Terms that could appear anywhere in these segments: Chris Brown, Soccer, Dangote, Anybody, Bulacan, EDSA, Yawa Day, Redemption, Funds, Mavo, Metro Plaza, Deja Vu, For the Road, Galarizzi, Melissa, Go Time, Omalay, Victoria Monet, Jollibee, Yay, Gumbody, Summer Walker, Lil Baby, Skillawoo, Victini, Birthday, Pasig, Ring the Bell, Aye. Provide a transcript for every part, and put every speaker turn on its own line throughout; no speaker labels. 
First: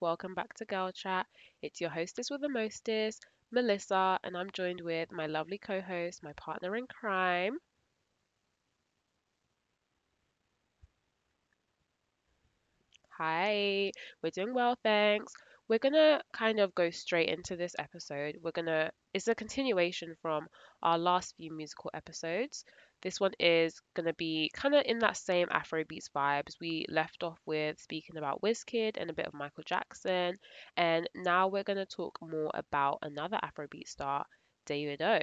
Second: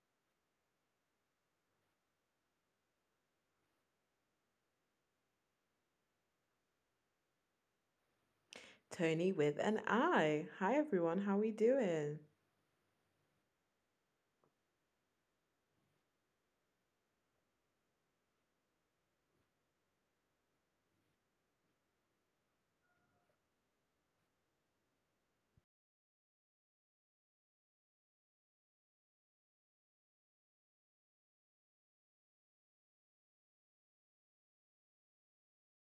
Welcome back to Girl Chat. It's your hostess with the mostest, Melissa, and I'm joined with my lovely co host, my partner in crime.
Tony with an I. Hi everyone, how we doing?
Hi, we're doing well, thanks. We're gonna kind of go straight into this episode. It's a continuation from our last few musical episodes. This one is gonna be kind of in that same Afrobeats vibes. We left off with speaking about Wizkid and a bit of Michael Jackson, and now we're gonna talk more about another Afrobeat star, David O.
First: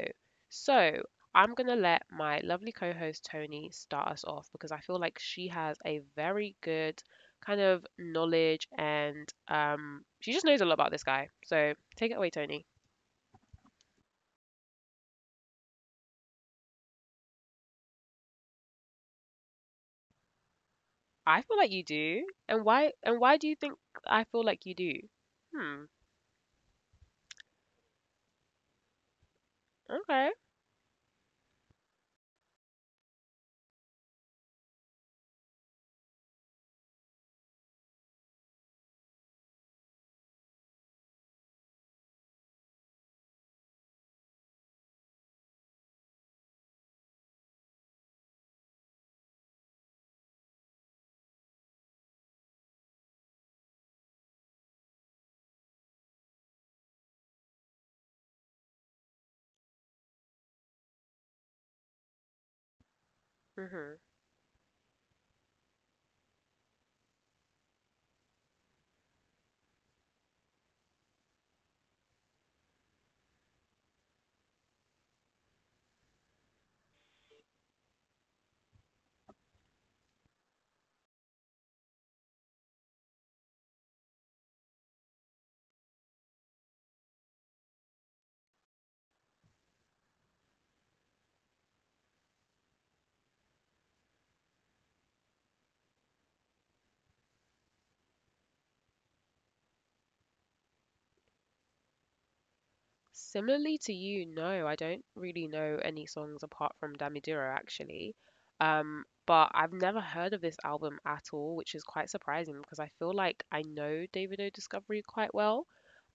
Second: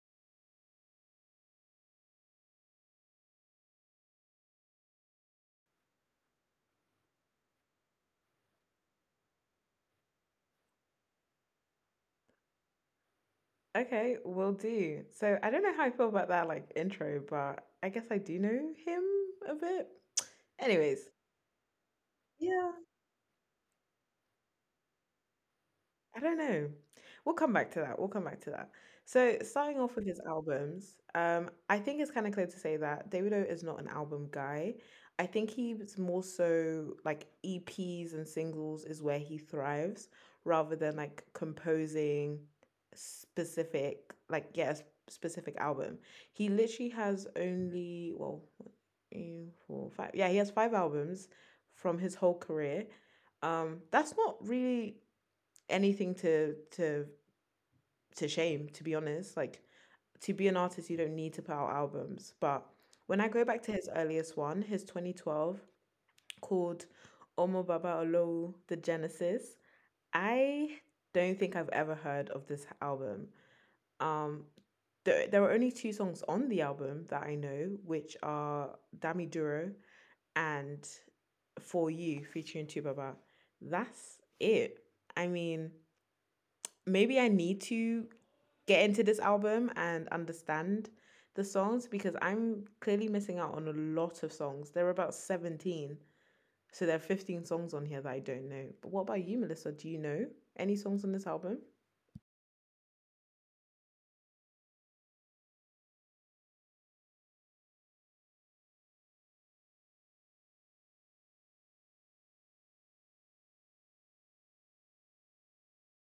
So, I'm gonna let my lovely co-host Tony start us off because I feel like she has a very good kind of knowledge and she just knows a lot about this guy. So take it away, Tony.
Okay, will do. So I don't know how I feel about that like intro, but I guess I do know him a bit. Anyways,
I feel like you do. And
yeah.
why and why do you think I feel like you do? Hmm.
I don't know. We'll come back to that. We'll come back to that. So, starting off with his
Okay.
albums, I think it's kind of clear to say that Davido is not an album guy. I think he's more so like EPs and singles is where he thrives rather than like composing specific, like, yes, specific album. He literally has only, well, one, two, four, five. Yeah, he has five albums from his whole career. That's not really anything to shame, to be honest. Like, to be an artist you don't need to put out albums, but when I go back to his
Hmm.
earliest one, his 2012 called Omo Baba Olowo The Genesis, I don't think I've ever heard of this album. Um there, there are only two songs on the album that I know, which are Dami Duro and For You featuring Two Baba. That's it. I mean, maybe I need to get into this album and understand the songs because I'm clearly missing out on a lot of songs. There are about 17. So there are 15 songs on here that I don't know. But what about you, Melissa? Do you know any songs on this album?
Similarly to you, no, I don't really know any songs apart from Dammidiro actually. But I've never heard of this album at all, which is quite surprising because I feel like I know David O. Discovery quite well.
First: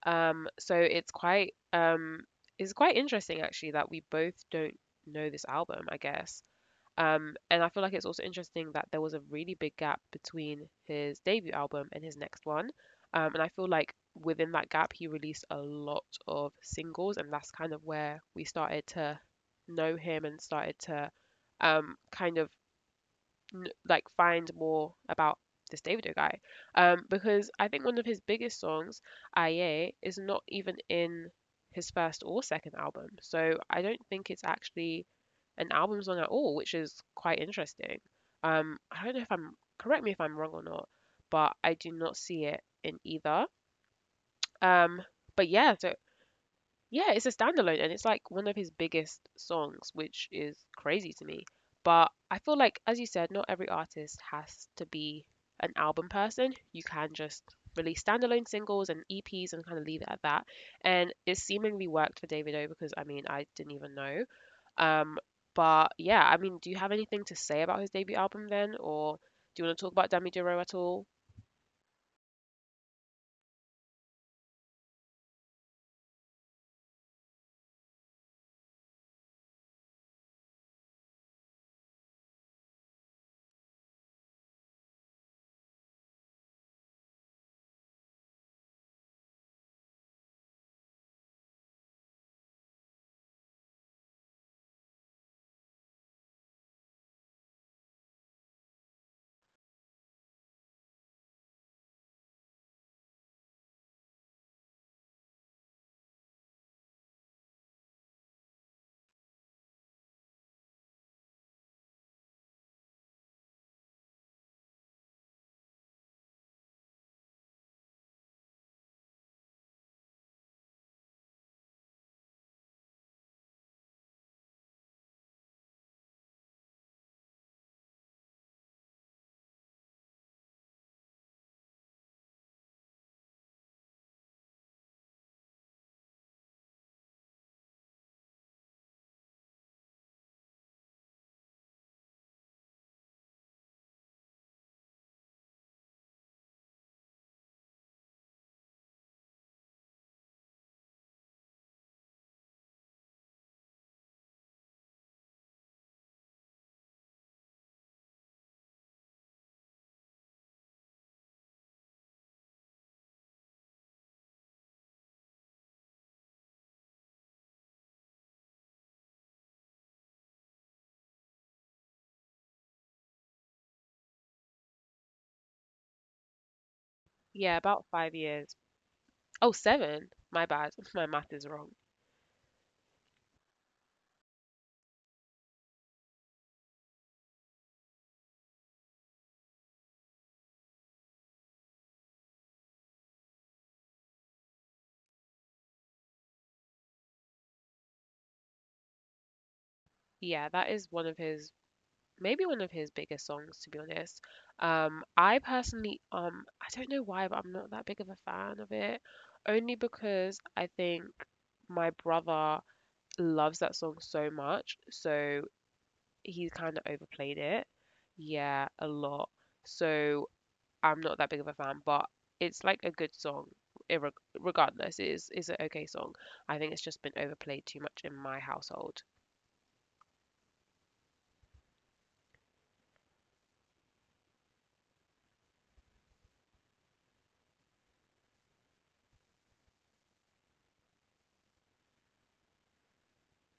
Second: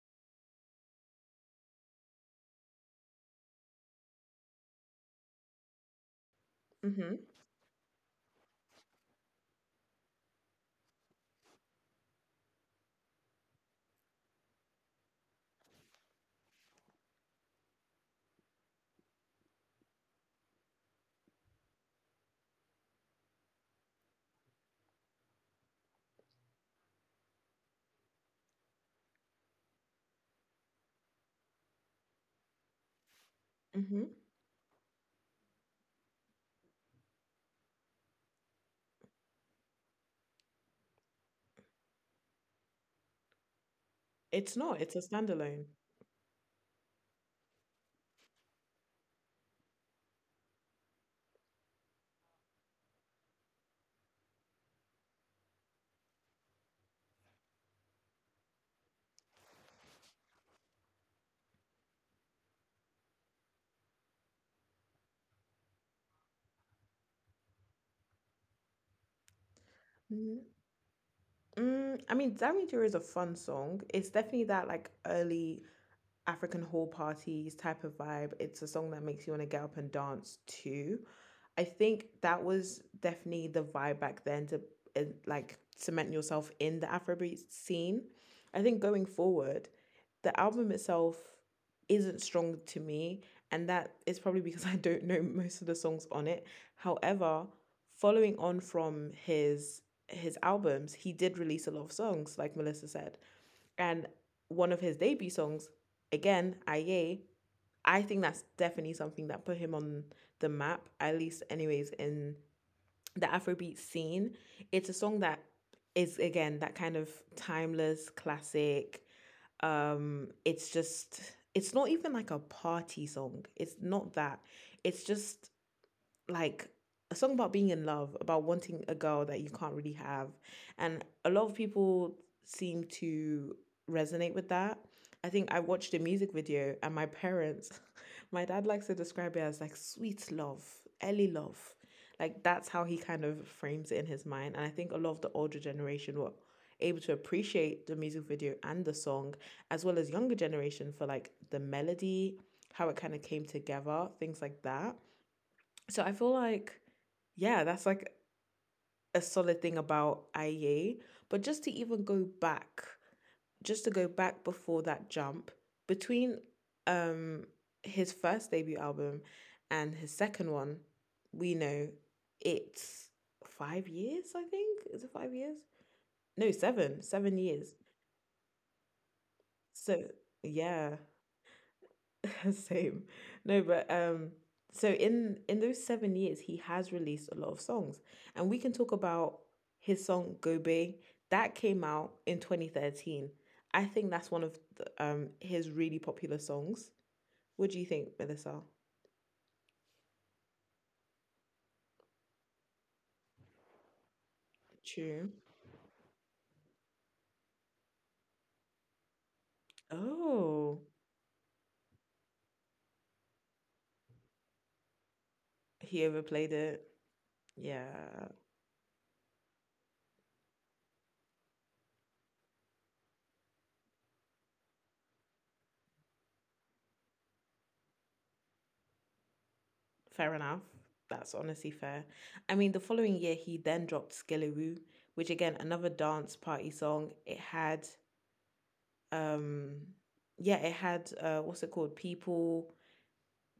Um, so it's quite um it's quite interesting actually that we both don't know this album, I guess.
Mm-hmm.
And I feel like it's also interesting that there was a really big gap between his debut album and his next one. And I feel like within that gap, he released a lot of singles, and that's kind of where we started to know him and started to um, kind of find more about this Davido guy. Because I think one of his biggest songs, Aye, is not even in his first or second album. So I don't
Mm-hmm.
think it's actually an album song at all, which is quite interesting. I don't know if I'm correct me if I'm wrong or not, but I do not see it in either.
It's not, it's a
Um, but
standalone.
yeah, so yeah, It's a standalone and it's like one of his biggest songs, which is crazy to me. But I feel like, as you said, not every artist has to be an album person. You can just release standalone singles and EPs and kind of leave it at that. And it seemingly worked for David O because I mean, I didn't even know. Um, I mean, do you have anything to say about his debut album then? Or do you want to talk about Dami
Mm,
Duro at all?
I mean, Damage is a fun song. It's definitely that like early African hall parties type of vibe. It's a song that makes you want to get up and dance too. I think that was definitely the vibe back then to uh, like cement yourself in the Afrobeat scene. I think going forward, the album itself isn't strong to me, and that is probably because I don't know most of the songs on it. However, following on from his albums, he did release a lot of songs, like Melissa said, and one of his debut songs, again, Aye, I think that's definitely something that put him on the map, at least, anyways, in the Afrobeat scene. It's a song that is, again, that kind of timeless classic. It's just, it's not even like a party song. It's not that. It's just like a song about being in love, about wanting a girl that you can't really have. And a lot of people seem to resonate with that. I think I watched a music video and my parents, my dad likes to describe it as like sweet love, early love. Like, that's how he kind of frames it in his mind. And I think a lot of the older generation were able to appreciate the music video and the song, as well as younger generation for like the melody, how it kind of came together, things like that. So I feel like, yeah, that's like a solid thing about IA. But just to even go back, just to go back before that jump, between um his first debut album and his second one, we know it's 5 years, I think. Is it 5 years? No, seven. Seven
Yeah,
years.
about 5 years. Oh,
So
seven. My bad.
yeah.
My math is wrong.
Same. No, but so in those 7 years he has released a lot of songs. And we can talk about his song Gobe that came out in 2013. I think that's one of the, his really popular songs. What do you think, Melissa?
Yeah, that is one of his maybe one of his biggest songs to be honest.
True.
I don't know why, but I'm not that big of a fan of it only because I
Oh,
think my brother loves that song so much, so
he
he
overplayed
kind of
it.
overplayed it,
Yeah,
yeah, a lot. So I'm not that big of a fan, but it's like a good song. Irreg regardless it is an okay song. I think it's just been overplayed too much in my household.
fair enough. That's honestly fair. I mean, the following year he then dropped Skillawoo, which again another dance party song. It had um yeah, it had what's it called, people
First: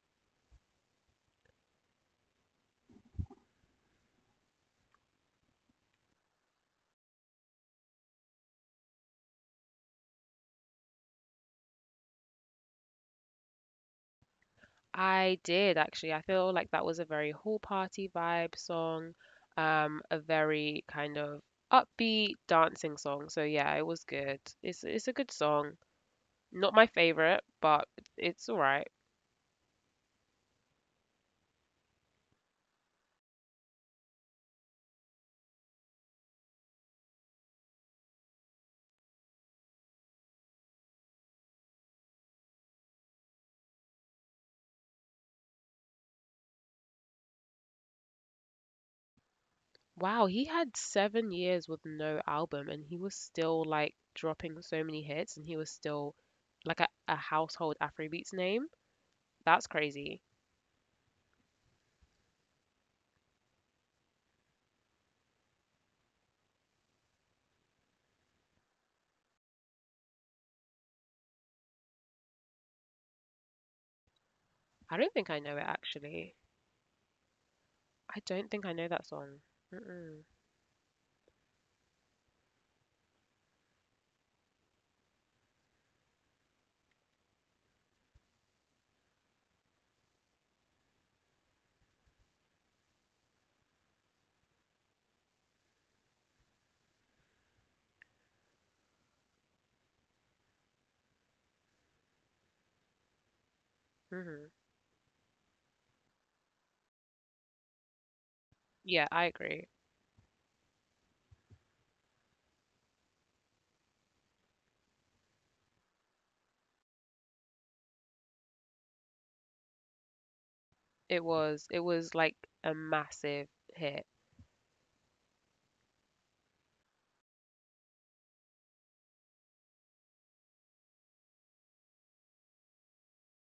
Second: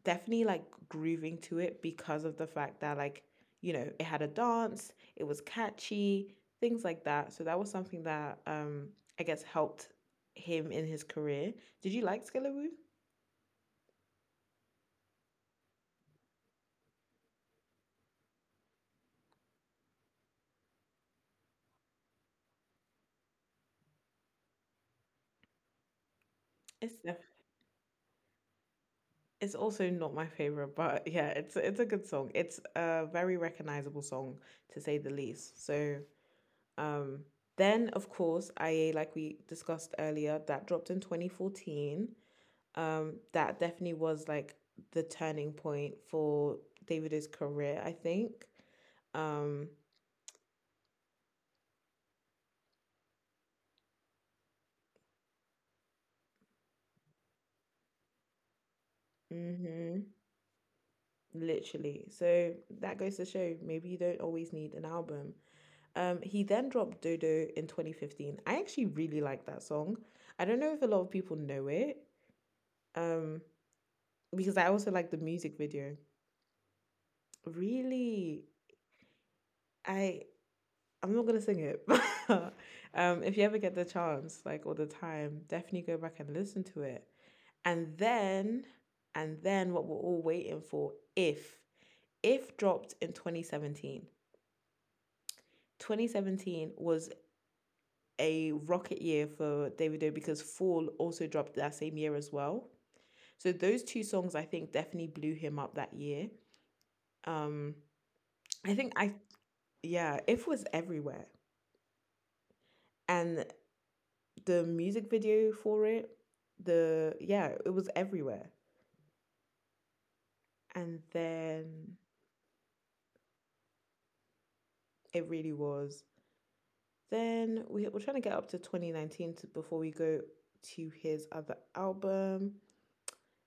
definitely like grooving to it because of the fact that like, you know, it had a dance, it was catchy, things like that. So that was something that I guess helped him in his career. Did you like Skillawoo?
I did actually. I feel like that was a very hall party vibe song, a very kind of upbeat dancing song. So yeah, it was good. It's a good song. Not my
it's def
favorite, but it's all right.
it's also not my favorite, but yeah, it's a good song. It's a very recognizable song, to say the least. So, um, then of course, IA, like we discussed earlier, that dropped in 2014. That definitely was like the turning point for Davido's career, I think. Um,
Wow, he had 7 years with no album and he was still like dropping so many hits and he was still like a household Afrobeats name. That's
mhm,
crazy.
literally. So that goes to show maybe you don't always need an album. He then dropped Dodo in 2015. I actually really like that song. I don't know if a lot of people know it, um, because I also
I
like
don't
the
think I
music
know it
video.
actually. I
Really,
don't think I know that song.
I
Mm-mm.
I'm not gonna sing it, but if you ever get the chance, like all the time, definitely go back and listen to it. And then, and then what we're all waiting for, If dropped in 2017. 2017 was a rocket year for Davido because Fall also dropped that same year as well. So those two songs
Hmm.
I think definitely blew him up that year. Um I think
Yeah,
I
I agree.
Yeah, If was everywhere. And the music video for it, the yeah, it was everywhere. And
It was. It
then
was like a massive hit.
it really was. Then we're trying to get up to 2019 to, before we go to his other album.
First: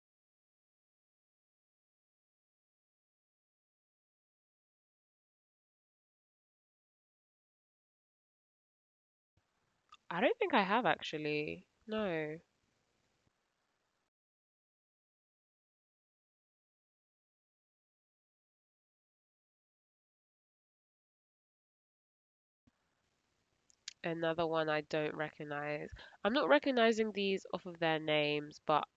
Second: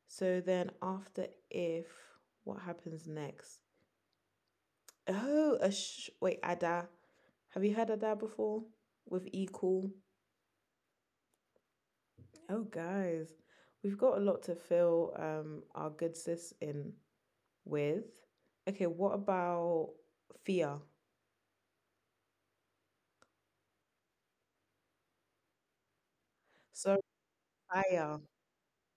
So then after If, what happens next? Oh, wait, Ada. Have you heard Ada before? With Equal.
I don't think I have actually. No.
Oh, guys, we've got a lot to fill our good sis in with. Okay, what about Fia?
Another one I don't recognize. I'm not
Sorry,
recognizing these off of their
fire,
names, but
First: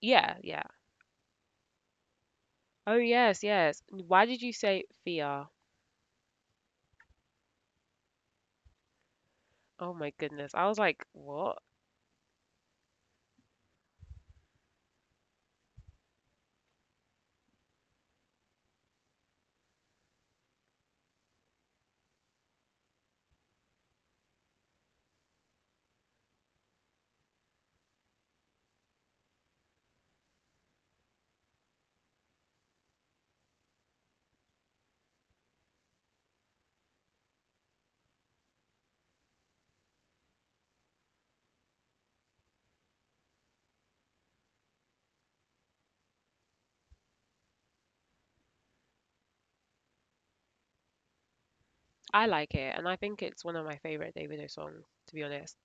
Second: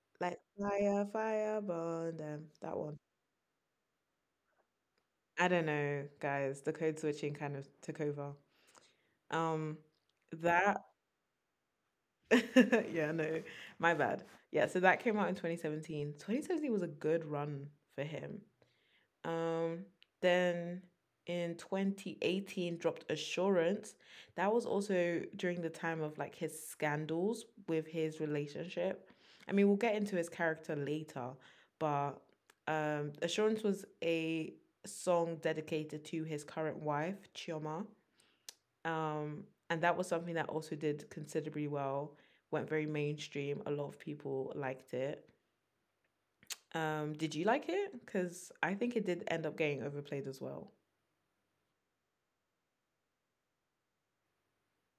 yeah,
like
yeah.
fire, fire, burn them. That
Oh,
one.
yes, yes. Why did you say Fia?
I don't know, guys. The code switching kind of took over. Um,
Oh my goodness. I was
that.
like, what?
Yeah, no, my bad. Yeah, so that came out in 2017. 2017 was a good run for him. Um, then in 2018 dropped Assurance. That was also during the time of like his scandals with his relationship. I mean, we'll get into his character later, but Assurance was a song dedicated to his current wife, Chioma. Um, and that was something that also did considerably well, went very mainstream. A lot of people liked it. Did you like it? Because I think it did end up getting overplayed as well.
I like it, and I think it's one of my favorite Davido songs, to be honest.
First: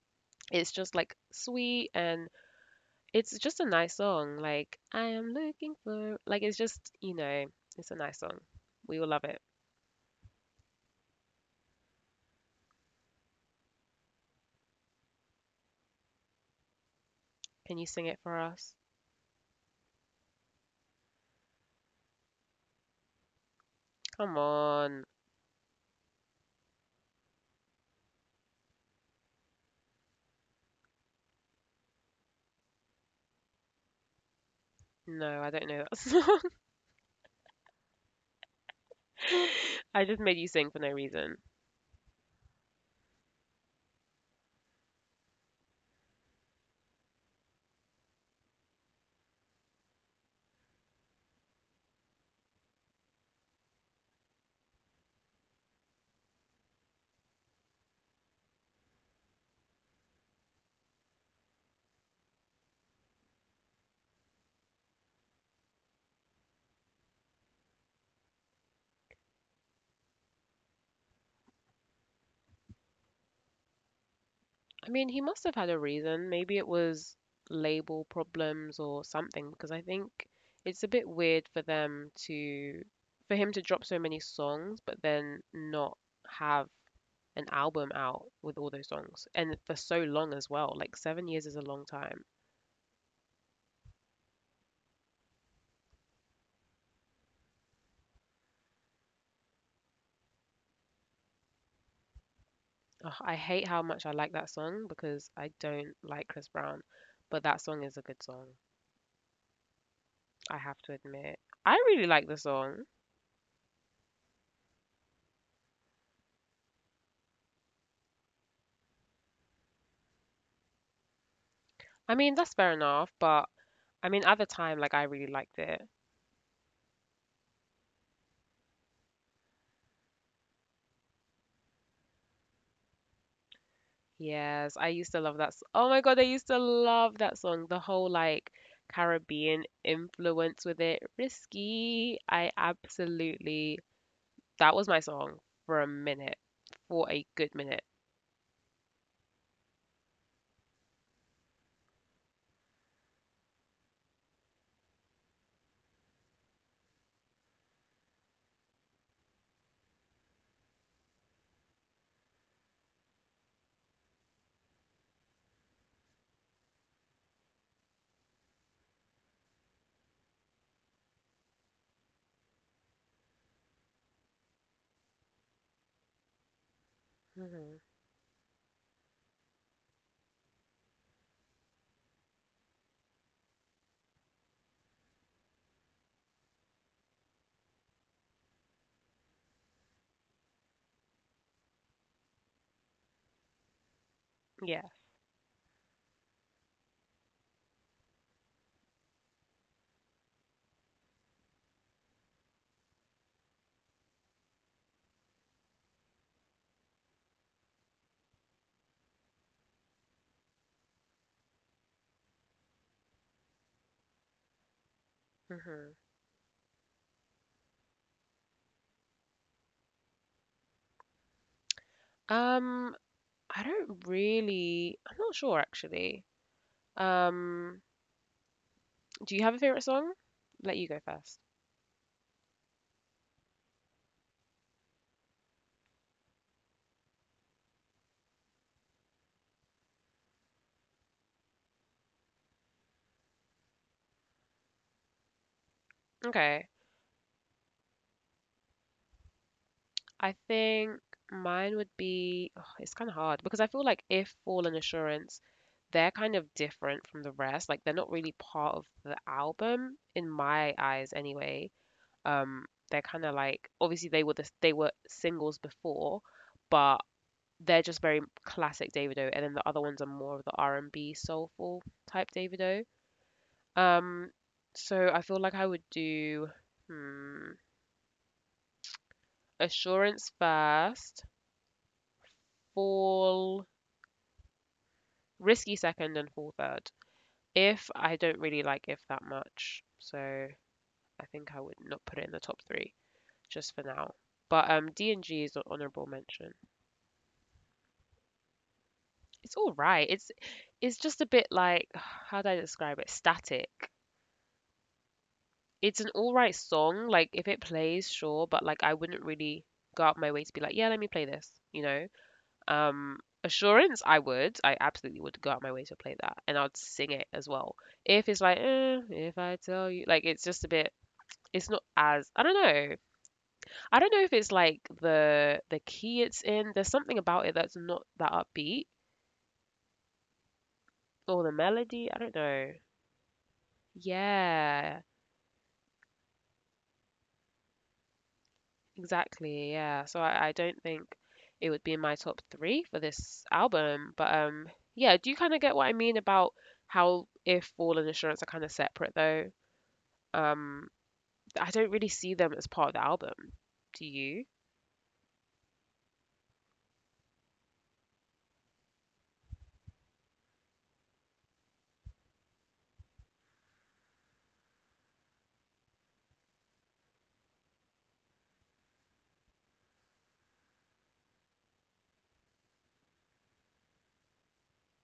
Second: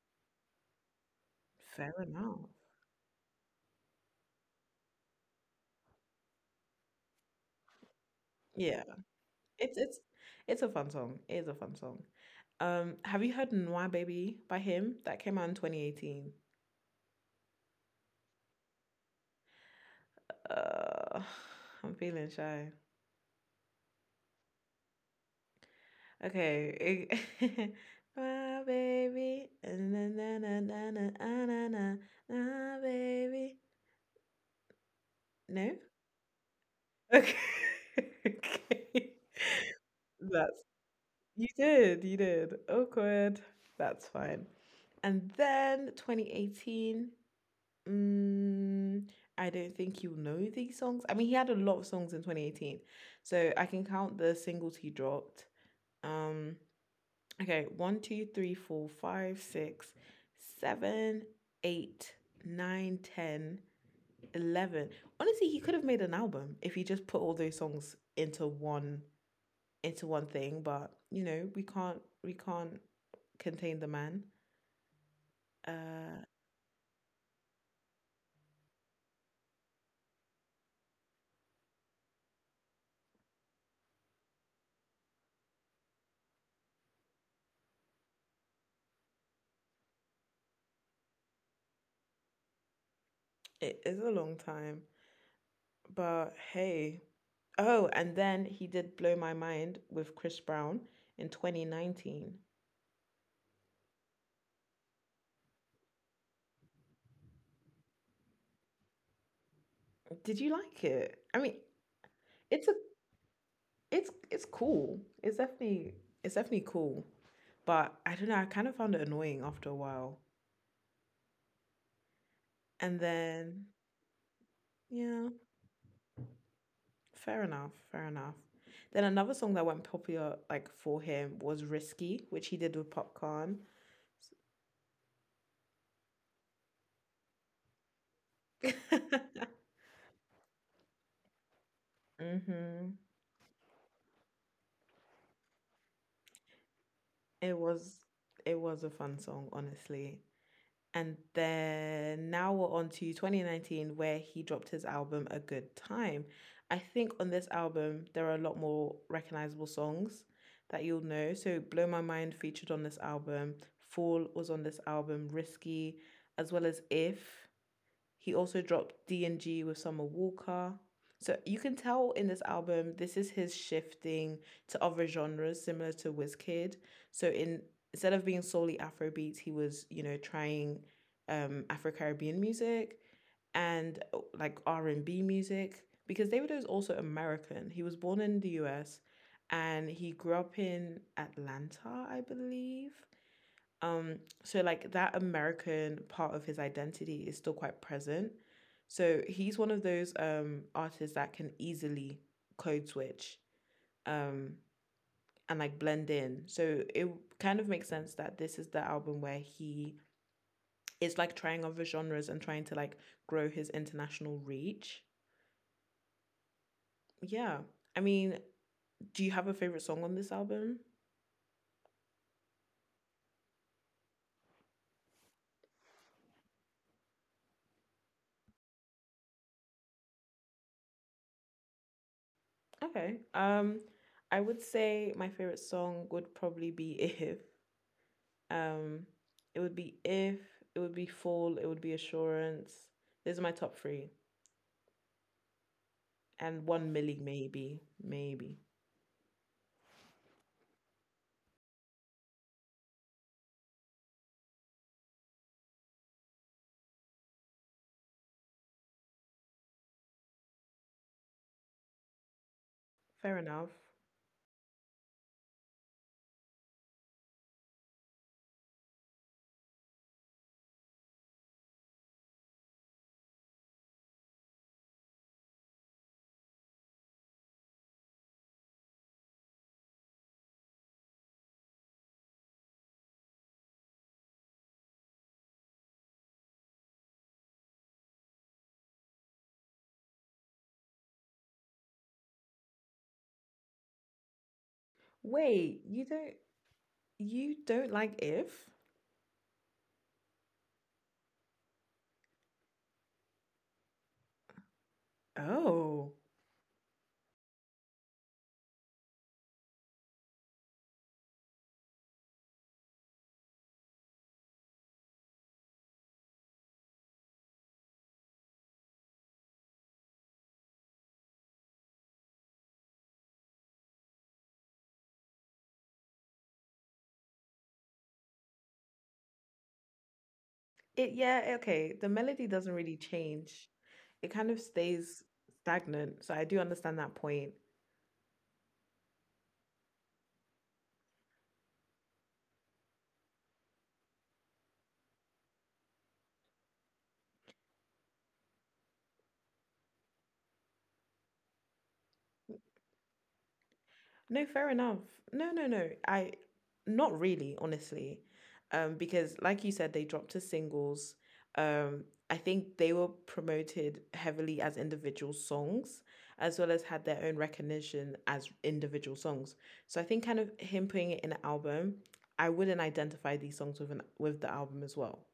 It's just like sweet
Fair
and
enough.
it's just a nice song. Like, I am looking for, like, it's just, you know, it's a nice song.
Yeah.
We will love it.
It's it's it's a fun song. It is a fun song. Have you heard Noir Baby by him? That came out in 2018.
Can you sing it for us?
Uh, I'm feeling shy.
Come on.
Okay. it- My baby. Na, na, na, na, na, ah, na, na, na, baby.
No,
No?
I don't know that song.
Okay. okay.
I
That's
just made you sing for no
you
reason.
did, you did. Awkward. That's fine. And then 2018. Mm, I don't think he will know these songs. I mean, he had a lot of songs in 2018, so I can count the singles he dropped. Um, okay, one, two, three, four, five, six, seven, eight, nine, 10, 11. Honestly, he could have made an album if he just put all those songs into one thing, but you know, we can't contain the man.
I mean,
Uh,
he must have had a reason. Maybe it was label problems or something, because I think it's a bit weird for for him to drop so many songs, but then not have an album out with all those songs, and for so long as well. Like 7 years is a long time.
it is a long time, but hey. Oh, and then he did Blow My Mind with Chris Brown in 2019.
Ugh, I hate how much I like that song because I don't like Chris Brown, but that song is a good song.
Did you like it? I mean,
I have to admit.
it's
I
a
really like the song.
it's cool. It's definitely cool. But I don't know, I kind of found it annoying after a while. And
I mean, that's
then
fair enough, but I mean,
yeah,
at the time, like, I really liked it.
fair enough, fair enough. Then another song that went popular like for him was Risky, which he did with Popcorn.
Yes, I used to love that. Oh my God, I used to love that song. The whole, like, Caribbean influence with it.
Mm-hmm.
Risky. I absolutely. That was my song for a minute,
It was
for a good
it
minute.
was a fun song, honestly. And then now we're on to 2019, where he dropped his album A Good Time. I think on this album, there are a lot more recognizable songs that you'll know. So, Blow My Mind featured on this album, Fall was on this album, Risky, as well as If. He also dropped D&G with Summer Walker. So you can tell in this album, this is his shifting to other genres similar to Wizkid. So in instead of being
Hmm.
solely Afrobeats, he was, you know, trying Afro-Caribbean music and like R&B music, because David is also American. He was born in the US and he grew up in Atlanta, I believe. Um, so like that
Yeah.
American part of his identity is still quite present. So he's one of those artists that can easily code switch um and like blend in. So it kind of makes sense that this is the album where he is like trying other genres and trying to like grow his international reach.
Hmm.
Yeah. I mean, do you have a favorite song on this album?
Um, I don't really. I'm not sure, actually. Um, do you have a favorite song? Let you go first.
Okay. I would say my favorite song would probably be If. Um, it would be If, it would be Fall, it would be Assurance. These are my top three. And one milli
Okay.
maybe. Maybe.
I think mine would be, oh, it's kind of hard because I feel like if Fall and Assurance, they're kind of different from the rest. Like they're not really part of the album in my eyes anyway.
Fair
Um,
enough.
they're kind of like obviously they were they were singles before, but they're just very classic Davido, and then the other ones are more of the R&B soulful type Davido. Um, so I feel like I would do hmm, Assurance first, Fall. Risky second and full third. If I don't really like if that much, so I think I would not put it in the top three just for now. But
Wait,
D and G is an honorable mention.
you don't like If?
It's all right. It's just a bit like how do I describe it? Static.
Oh.
It's an all right song. Like if it plays, sure, but like I wouldn't really go out my way to be like, yeah, let me play this, you know. Um, Assurance, I would. I absolutely would go out my way to play that, and I'd sing it as well. If it's like, eh, if I tell you, like it's just a bit. It's not as I don't know. I don't know if it's like the key it's in. There's something about it that's not that upbeat
It yeah, okay. The
or
melody
the
doesn't really
melody. I don't
change.
know.
It kind of stays
Yeah,
stagnant. So I do understand that point.
exactly. Yeah. So I don't think it would be in my top three for this album. But yeah. Do you kind of get what I mean about how if Fall and Assurance are kind of separate though? Um, I don't really see them as part of the album.
No, fair
Do
enough.
you?
No, no, no. I not really, honestly. Because like you said, they dropped to singles. I think they were promoted heavily as individual songs, as well as had their own recognition as individual songs. So I think kind of him putting it in an album, I wouldn't identify these songs with an with the album as well.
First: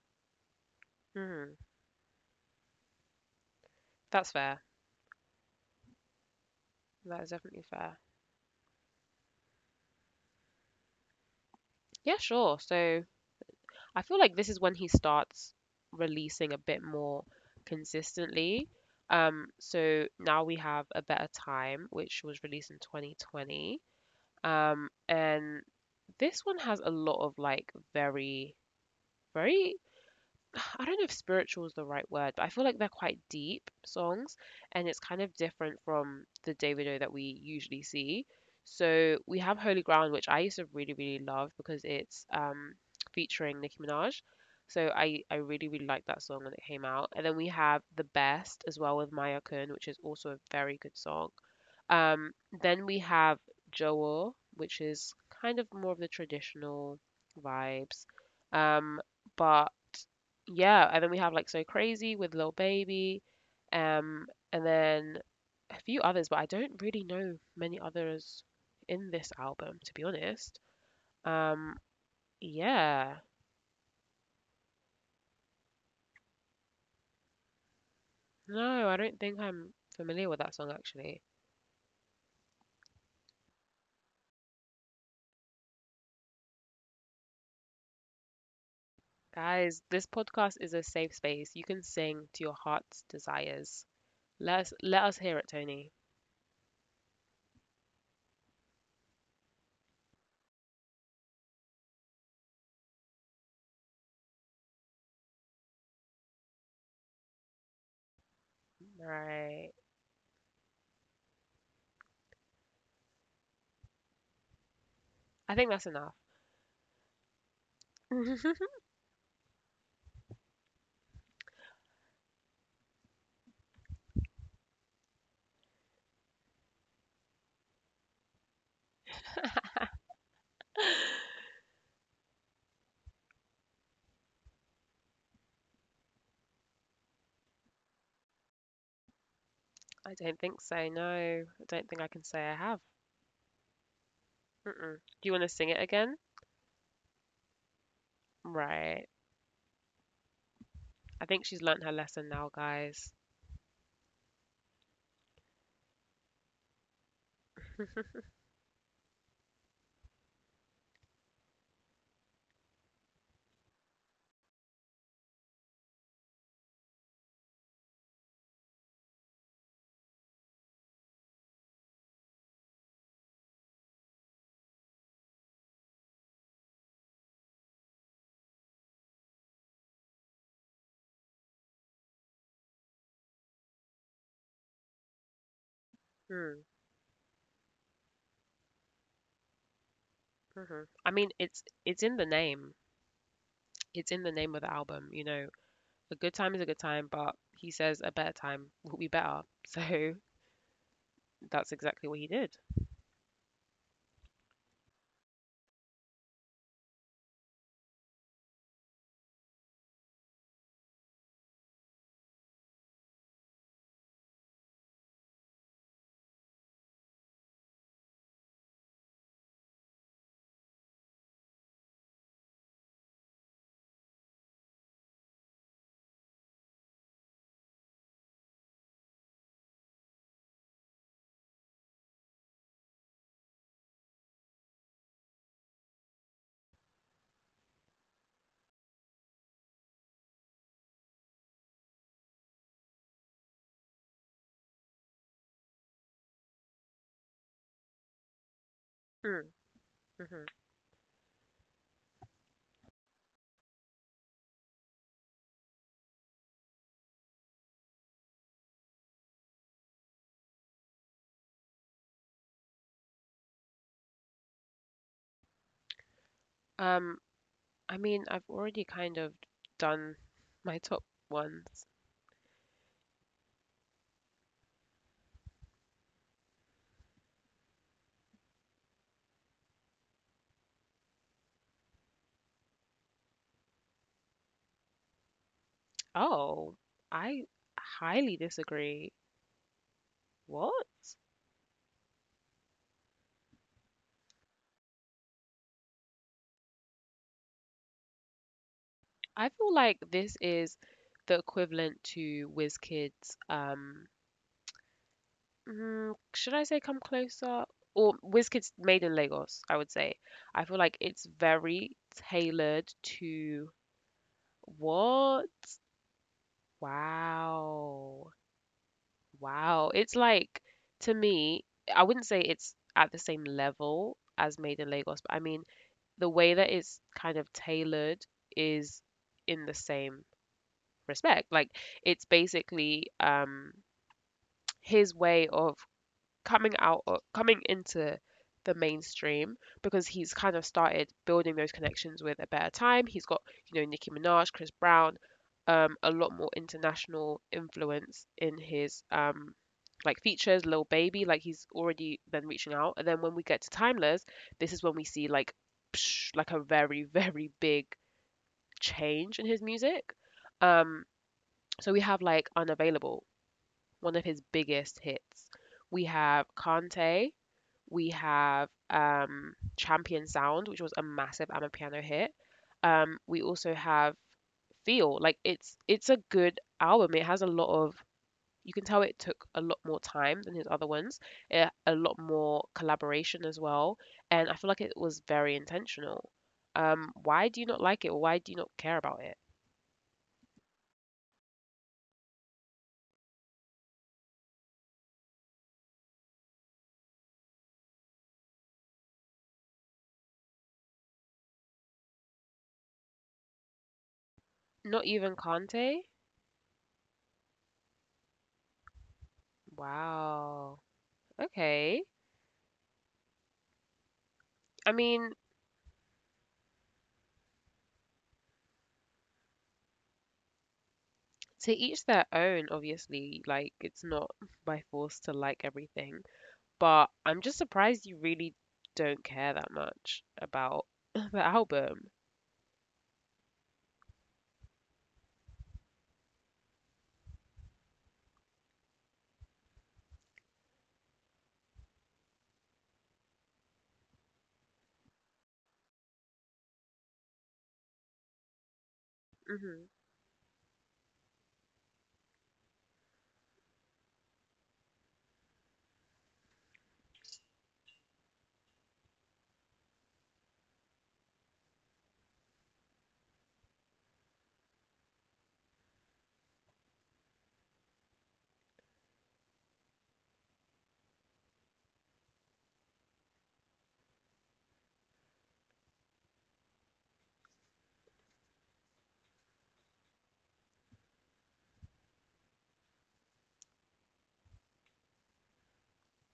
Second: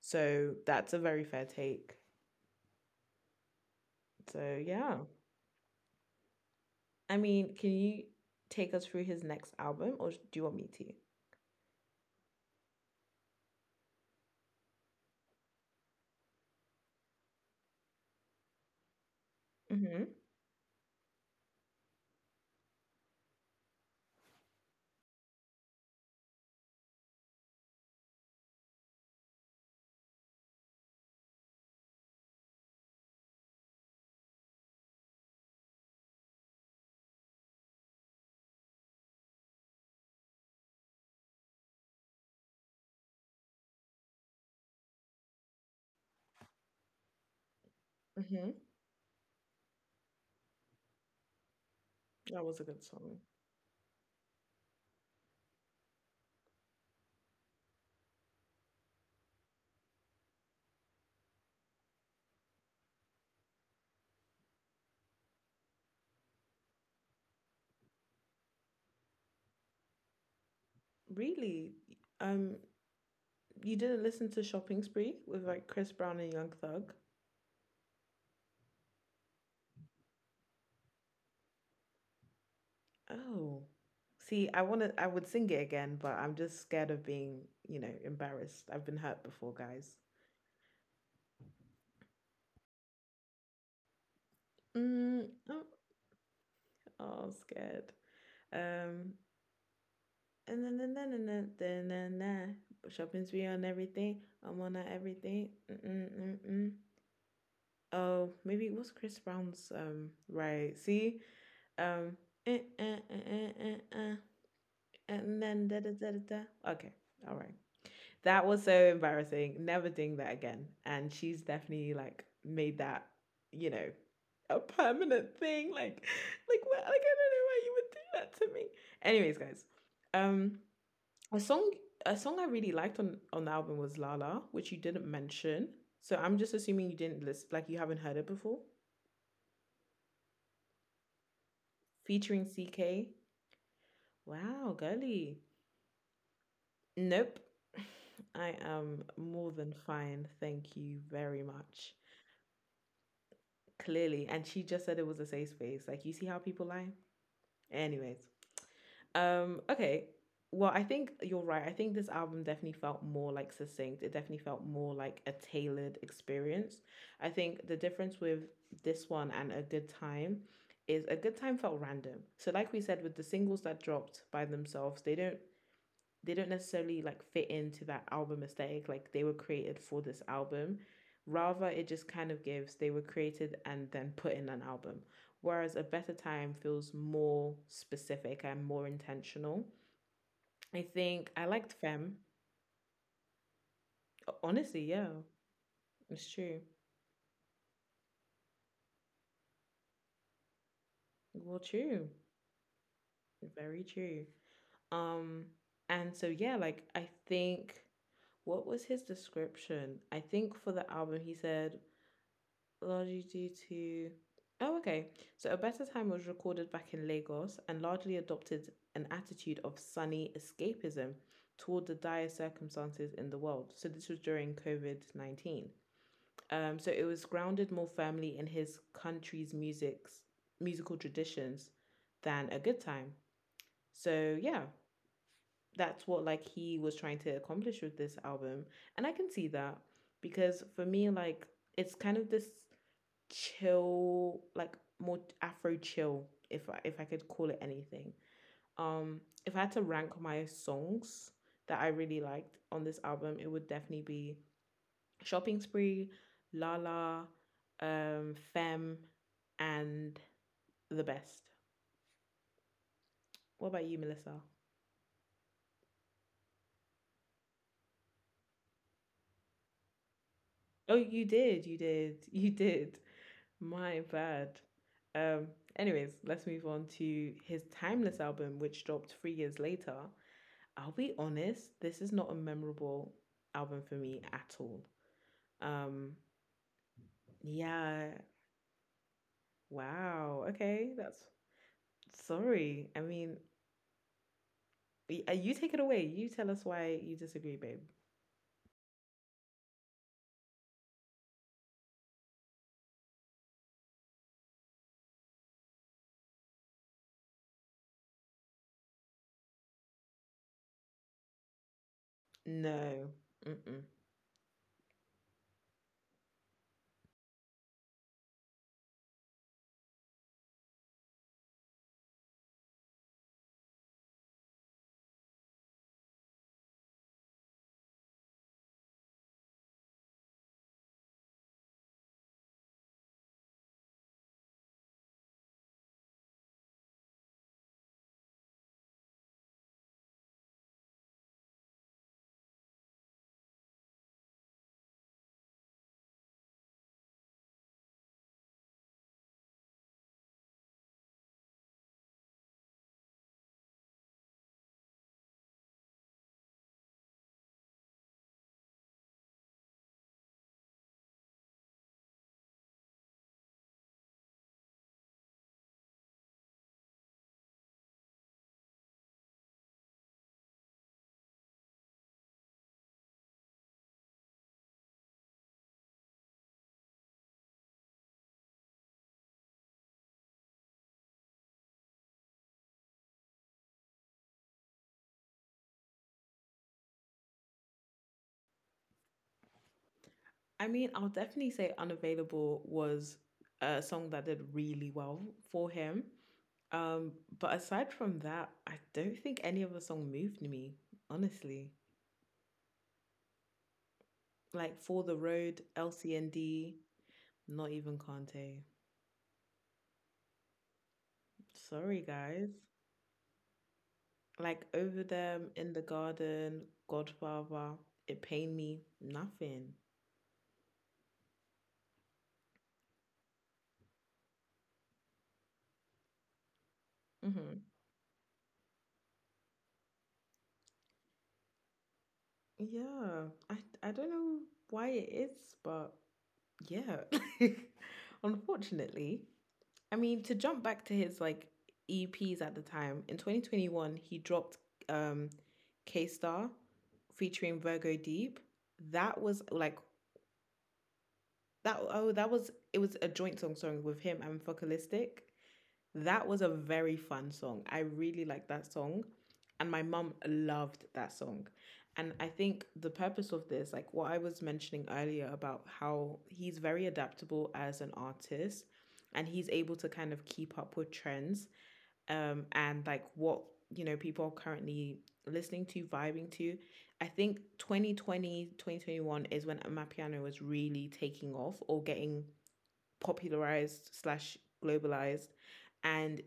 So that's a very fair
Hmm,
take.
that's fair.
So yeah.
That is
I
definitely
mean, can
fair.
you take us through his next album or do you want me to?
Yeah, sure. So I feel like this is when he starts releasing a bit more consistently. So
Mm-hmm.
now we have A Better Time, which was released in 2020. And this one has a lot of like very, very I don't know if spiritual is the right word, but I feel like they're quite deep songs, and it's kind of different from the Davido that we usually see. So we have Holy Ground, which I used to really, really love because it's featuring Nicki Minaj. So I really, really liked that song when it came out. And then we have The
Mm-hmm.
Best as well with Maya Kun, which is also a very good song.
That was a
Um,
good song.
then we have Joel, which is kind of more of the traditional vibes. Um, but yeah, and then we have like So Crazy with Lil Baby, and then a few others, but I don't really know many others in this album, to be honest.
Really?
Um,
Um, you
yeah,
didn't listen to Shopping Spree with like Chris Brown and Young Thug?
no, I don't think I'm familiar with that song actually.
Oh. See, I would sing it again, but I'm just scared of being, embarrassed. I've been hurt before, guys.
Guys, this podcast is a safe space. You can sing to your heart's desires. Let
Oh,
us hear it, Tony.
oh, scared. Um, and then Shopping Spree on everything. I'm on that everything. Mm mm mm mm. Oh, maybe it was Chris Brown's
Right.
right. See. Um, eh, eh, eh, eh, eh, eh, and then da da da
I
da.
think that's
Da.
enough.
Okay, all right. That was so
I
embarrassing. Never doing that again. And she's definitely like made that, you know, a permanent thing. Like, like what? Like I don't know why you would do that to me. Anyways, guys, um, a song, a song I really liked on the album was Lala, which you didn't mention. So I'm just assuming you didn't list, like you haven't heard it before,
don't think so. No, I
featuring
don't think I can say
CK.
I have.
Wow, girly.
Mm-mm. Do you want to sing it again?
Nope. I am more
Right.
than fine. Thank you very
I
much.
think she's learned her lesson now, guys.
Clearly. And she just said it was a safe space. Like, you see how people lie? Anyways. Okay. Well, I think you're right. I think this album definitely felt more like succinct. It definitely felt more like a tailored experience. I think the difference with this one and A Good Time is A Good Time felt random. So, like we said, with the singles that dropped by themselves, they don't necessarily like fit into that album aesthetic. Like they were created for this album. Rather, it just kind of gives they were created and then put in an album. Whereas A Better Time feels
Mm,
more specific and more intentional. I think I
mhm. I
liked
mean,
Femme.
it's in the name. It's in
Honestly,
the name of
yeah,
the album, you know.
it's true.
A good time is a good time, but he says a better time will be better. So
Well, true.
that's exactly what he did.
Very true. Um, and so yeah, like I think what was his description? I think for the album he said largely due to oh, okay, so A Better Time was recorded back in Lagos and largely adopted an attitude of sunny escapism toward the dire circumstances in the world. So this was during covid-19. So it was grounded more firmly in his country's music's musical traditions than A Good Time. So yeah, that's what like he was trying to accomplish with this album, and I can see that because for me, like it's kind of this chill, like more Afro chill, if I could call it anything. Um, if I had to
Mm,
rank my
mhm.
songs that I really liked on this album, it would definitely be Shopping Spree, Lala, Femme, and The Best. What about you, Melissa?
Um, I mean, I've already kind of done
Oh,
my top
you did,
ones.
you did. My bad. Um, Anyways, let's move on to his Timeless album, which dropped 3 years later. I'll be honest, this is not a memorable album for me at all. Um,
Oh, I
yeah,
highly disagree.
wow, okay, that's
What?
sorry. I mean, you take it away. You tell us why you disagree, babe.
I feel like this is the equivalent to WizKid's Mm, should I say Come Closer? Or WizKid's Made in Lagos, I would say. I feel like it's very
No,
tailored
mm-mm.
to what? Wow. Wow. It's like, to me, I wouldn't say it's at the same level as Made in Lagos, but I mean, the way that it's kind of tailored is in the same respect. Like, it's basically his way of coming into the mainstream because he's kind of started building those connections with A Better Time. He's got, Nicki Minaj, Chris Brown, a lot more international influence in his like features, Lil Baby, like he's already been reaching out. And then when we get to Timeless, this is when we see like psh, like a very, very big change in his music. Um, so we have like Unavailable, one of his biggest hits. We have Kante, we have Champion Sound, which was a massive Amapiano hit. We also have Feel. Like it's a good album. It has a lot of, you can tell it took a lot more time than his other ones. It, a lot more collaboration as well, and I feel like it was very intentional. Why do you not like it? Why do you not care about it?
I mean, I'll definitely say "Unavailable" was a song that did really well for him. Um, but aside from that, I don't think any other song moved me, honestly. Like For the
Not even
Road,
Kante?
LCND, not even Kante.
Wow.
Sorry,
Okay.
guys. Like over
I
them
mean,
in the garden, Godfather, it pained me nothing.
to each their own, obviously, like, it's not by force to like everything, but
hmm
I'm just surprised you really don't care that much about the album.
Yeah, I I don't know why it is, but yeah. Unfortunately, I mean to jump back to his like E Ps at the time in 2021, he dropped um K Star featuring Virgo Deep. That was like
Hmm.
that. Oh, that was it was a joint song, sorry, with him and Focalistic. That was a very fun song. I really liked that song. And my mum loved that song. And I think the purpose of this, like what I was mentioning earlier about how he's very adaptable as an artist and he's able to kind of keep up with trends, and like what, people are currently listening to, vibing to. I think 2020, 2021 is when Amapiano was really taking off or getting popularized slash globalized, and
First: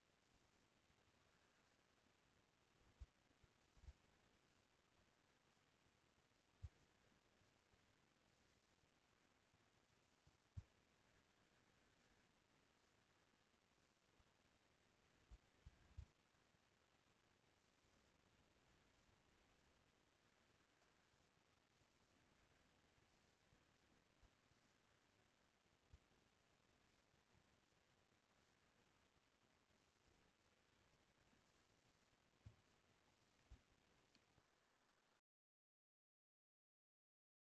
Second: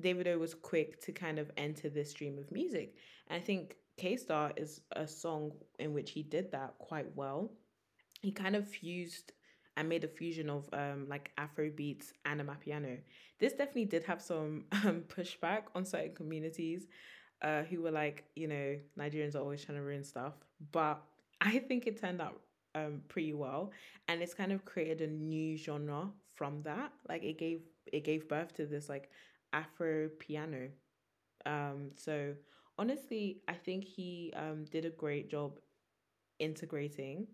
Davido was quick to kind of enter this stream of music. And I think K Star is a song in which he did that quite well. He kind of fused and made a fusion of like Afro beats and amapiano. This definitely did have some pushback on certain communities, who were like, you know, Nigerians are always trying to ruin stuff. But I think it turned out, pretty well, and it's kind of created a new genre from that. Like it gave birth to this like Afro piano. So honestly, I think he, did a great job integrating.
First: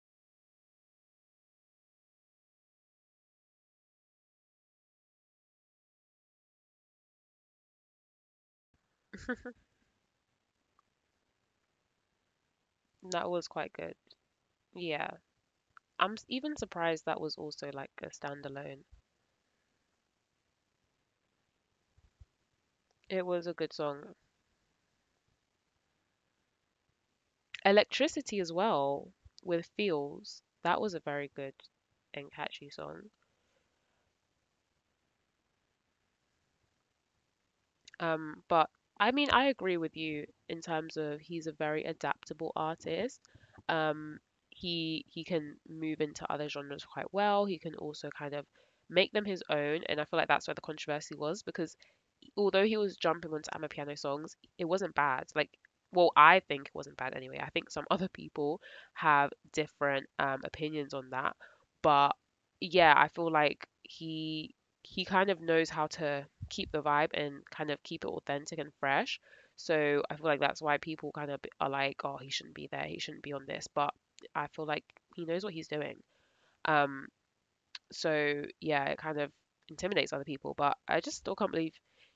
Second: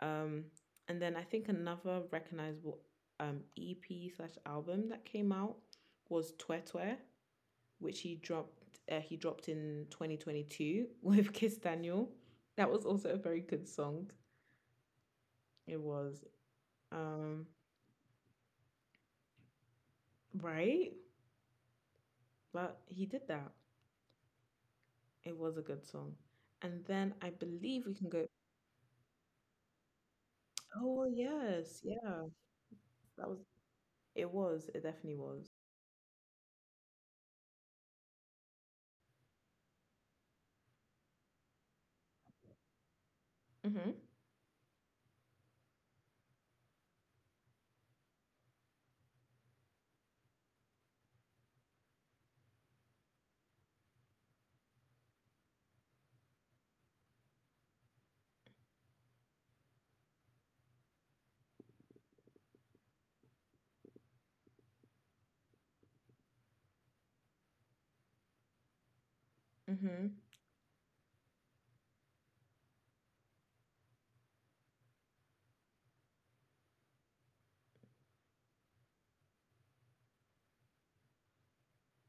Um, and then I think another recognizable, EP slash album that came out was Twe Twe, which he dropped in 2022 with Kiss Daniel. That was also a
That
very
was
good
quite good.
song.
Yeah.
It was
Even surprised that was
um
also like a standalone.
right, but he
It
did
was a
that.
good song.
It was a good song. And then I believe we can go.
Electricity as well with Feels. That was a
Oh
very good
yes,
and
yeah.
catchy song.
That was it definitely was.
But I mean, I agree with you in terms of he's a very adaptable artist.
Mhm.
Um, he can move into other genres quite well. He can also kind of make them his own, and I feel like that's where the controversy was because although he was jumping onto I'm a Piano songs, it wasn't bad. Like, well, I think it wasn't bad anyway. I think some other people have different opinions on that, but yeah, I feel like he kind of knows how to keep the vibe and kind of keep it authentic and fresh. So I feel
Mhm.
like that's why people kind of are like, oh, he shouldn't be there, he shouldn't be on this, but I feel like he knows what he's doing. Um, so yeah, it kind of intimidates other people. But I just still can't believe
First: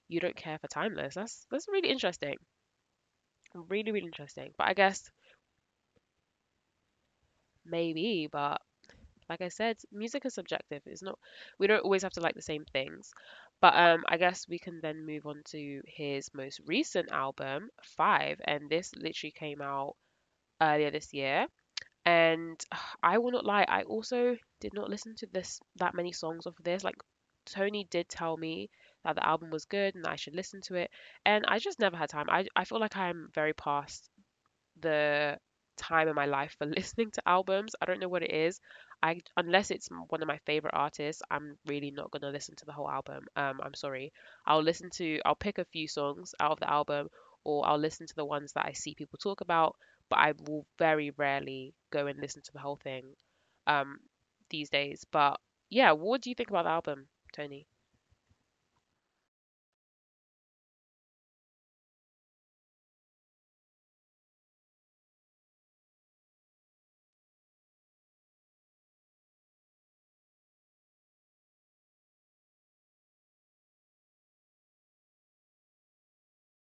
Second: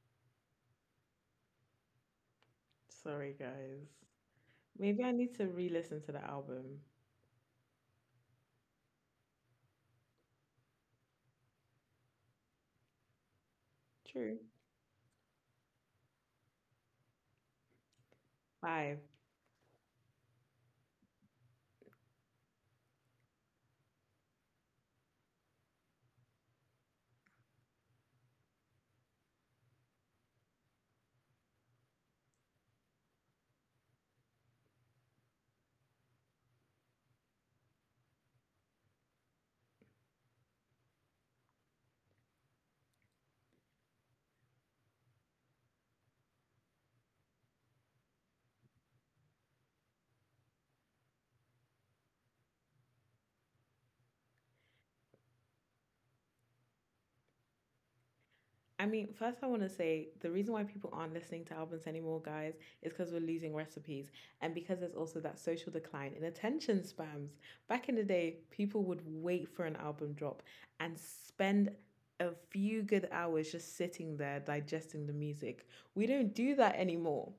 you don't care for Timeless. That's really interesting.
Sorry guys.
Really, really interesting. But I
Maybe I
guess
need to re-listen to the album.
maybe, but like I said, music is subjective. It's not, we don't always have to like the same things. But I
True.
guess we can then move on to his most recent album, Five, and
Five.
this literally came out earlier this year. And I will not lie, I also did not listen to this, that many songs off of this. Like Tony did tell me that the album was good and I should listen to it, and I just never had time. I feel like I'm very past the time in my life for listening to albums. I don't know what it is. I, unless it's one of my favorite artists, I'm really not gonna listen to the whole album. I'm sorry. I'll listen to I'll pick a few songs out of the album, or I'll listen to the ones that I see people talk about. But I will very rarely go and listen to the whole thing, um, these days. But yeah, what do you think about the album, Tony?
I mean, first I want to say the reason why people aren't listening to albums anymore, guys, is because we're losing recipes, and because there's also that social decline in attention spams. Back in the day, people would wait for an album drop and spend a few good hours just sitting there digesting the music. We don't do that anymore.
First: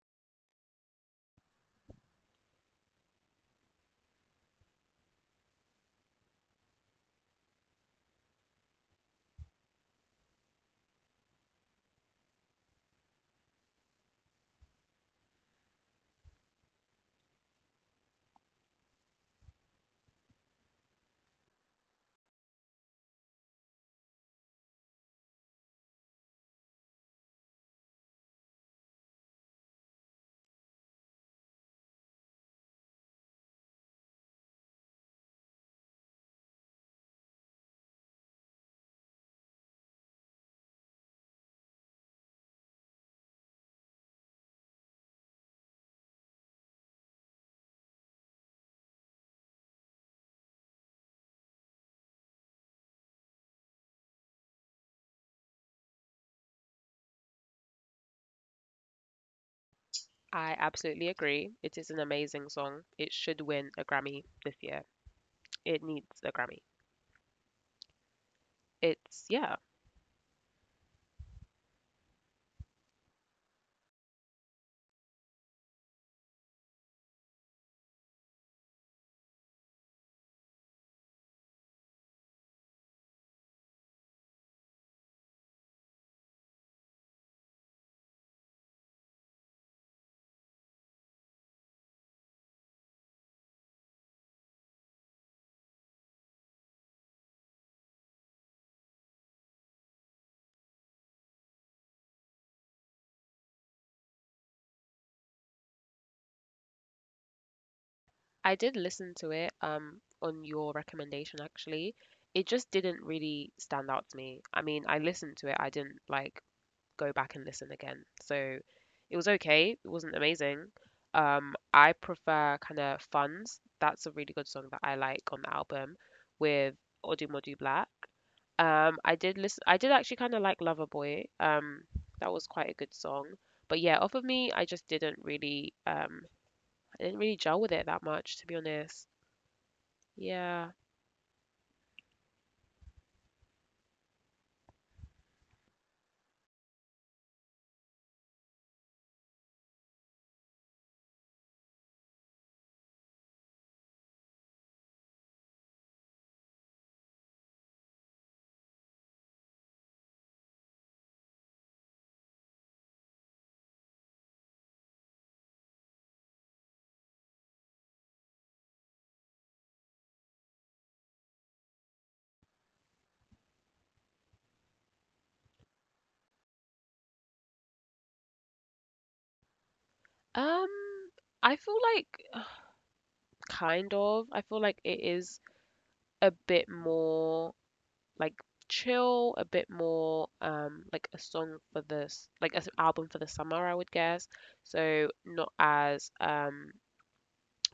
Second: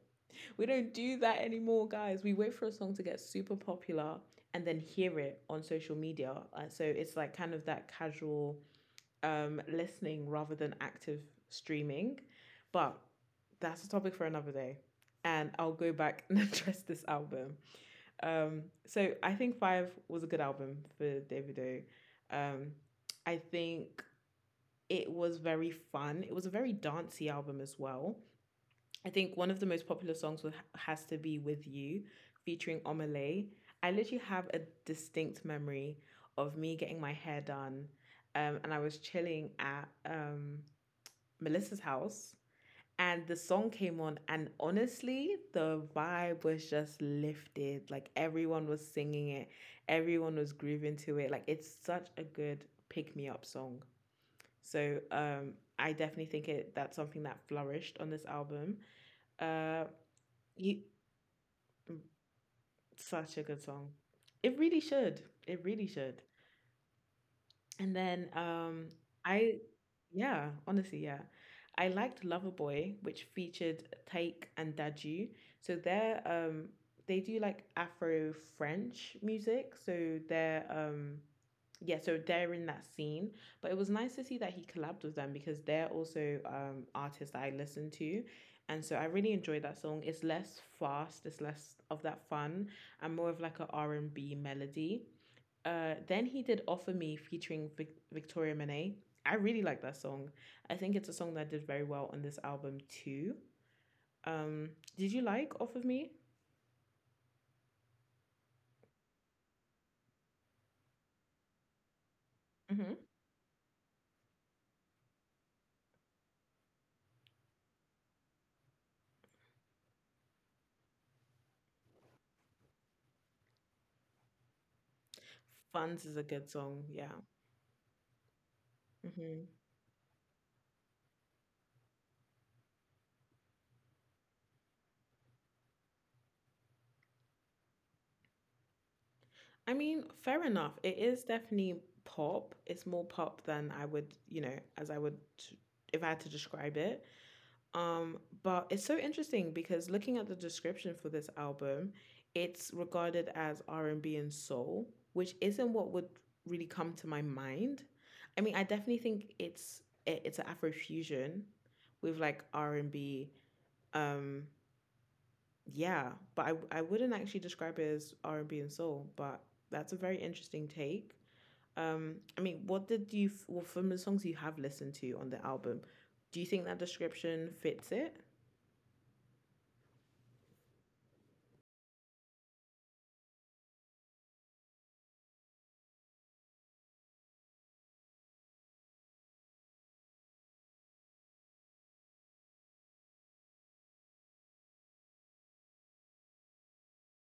We don't do that anymore, guys. We wait for a song to get super popular and then hear it on social media. So it's like kind of that casual, listening rather than active streaming. But that's a topic for another day. And I'll go back and address this album. So I think Five was a good album for Davido. Um, I think it was very fun. It was a very dancey album as well. I think one of the most popular songs has to be With You featuring Omalay. I literally have a distinct memory of me getting my hair done, and I was chilling at, Melissa's house, and the song came on, and honestly the vibe was just lifted, like everyone was singing it, everyone was grooving to it, like it's such a good pick me up song. So I definitely think it that's something that flourished on this album. uh
I
you.
absolutely agree. It is an amazing song. It should
Such a good
win a
song.
Grammy this
It
year.
really should. It
It
really
needs
should.
a Grammy.
And then
It's, yeah.
I yeah, honestly, yeah. I liked Loverboy, which featured Taik and Daju. So they do like Afro French music. So they're yeah, so they're in that scene. But it was nice to see that he collabed with them because they're also artists that I listen to. And so I really enjoyed that song. It's less fast, it's less of that fun, and more of like a R&B melody. Then he did Offer Me featuring Victoria Monet. I really like that song. I think it's a song that did very well on this album too. Um, did you like Off of Me?
I did listen to it on your recommendation actually. It just
Mm-hmm.
didn't really stand out to me. I mean, I listened to it. I didn't like go back and listen again. So it was okay. It wasn't amazing. I prefer kind of Funds. That's a really good song that I like on the album
Funds is a good
with
song. Yeah.
Odumodu Black. I did
Mm-hmm.
listen. I did actually kind of like Loverboy. That was quite a good song. But yeah, Off of Me, I just didn't really I didn't really gel with it that much, to be honest.
I mean, fair
Yeah.
enough. It is definitely pop. It's more pop than I would, as I would, if I had to describe it. But it's so interesting because looking at the description for this album, it's regarded as R&B and soul, which isn't what would really come to my mind. I mean, I definitely think it's an Afro fusion with like R&B. Um, yeah, but I wouldn't actually describe it as R&B and soul. But that's a very interesting take. I mean, what did well, from the songs you have listened to on the album, do you think that description fits it?
Um, I feel like uh, kind of. I feel like it is a bit more like chill, a bit more like a song for this, like an album for the summer, I would guess. So not as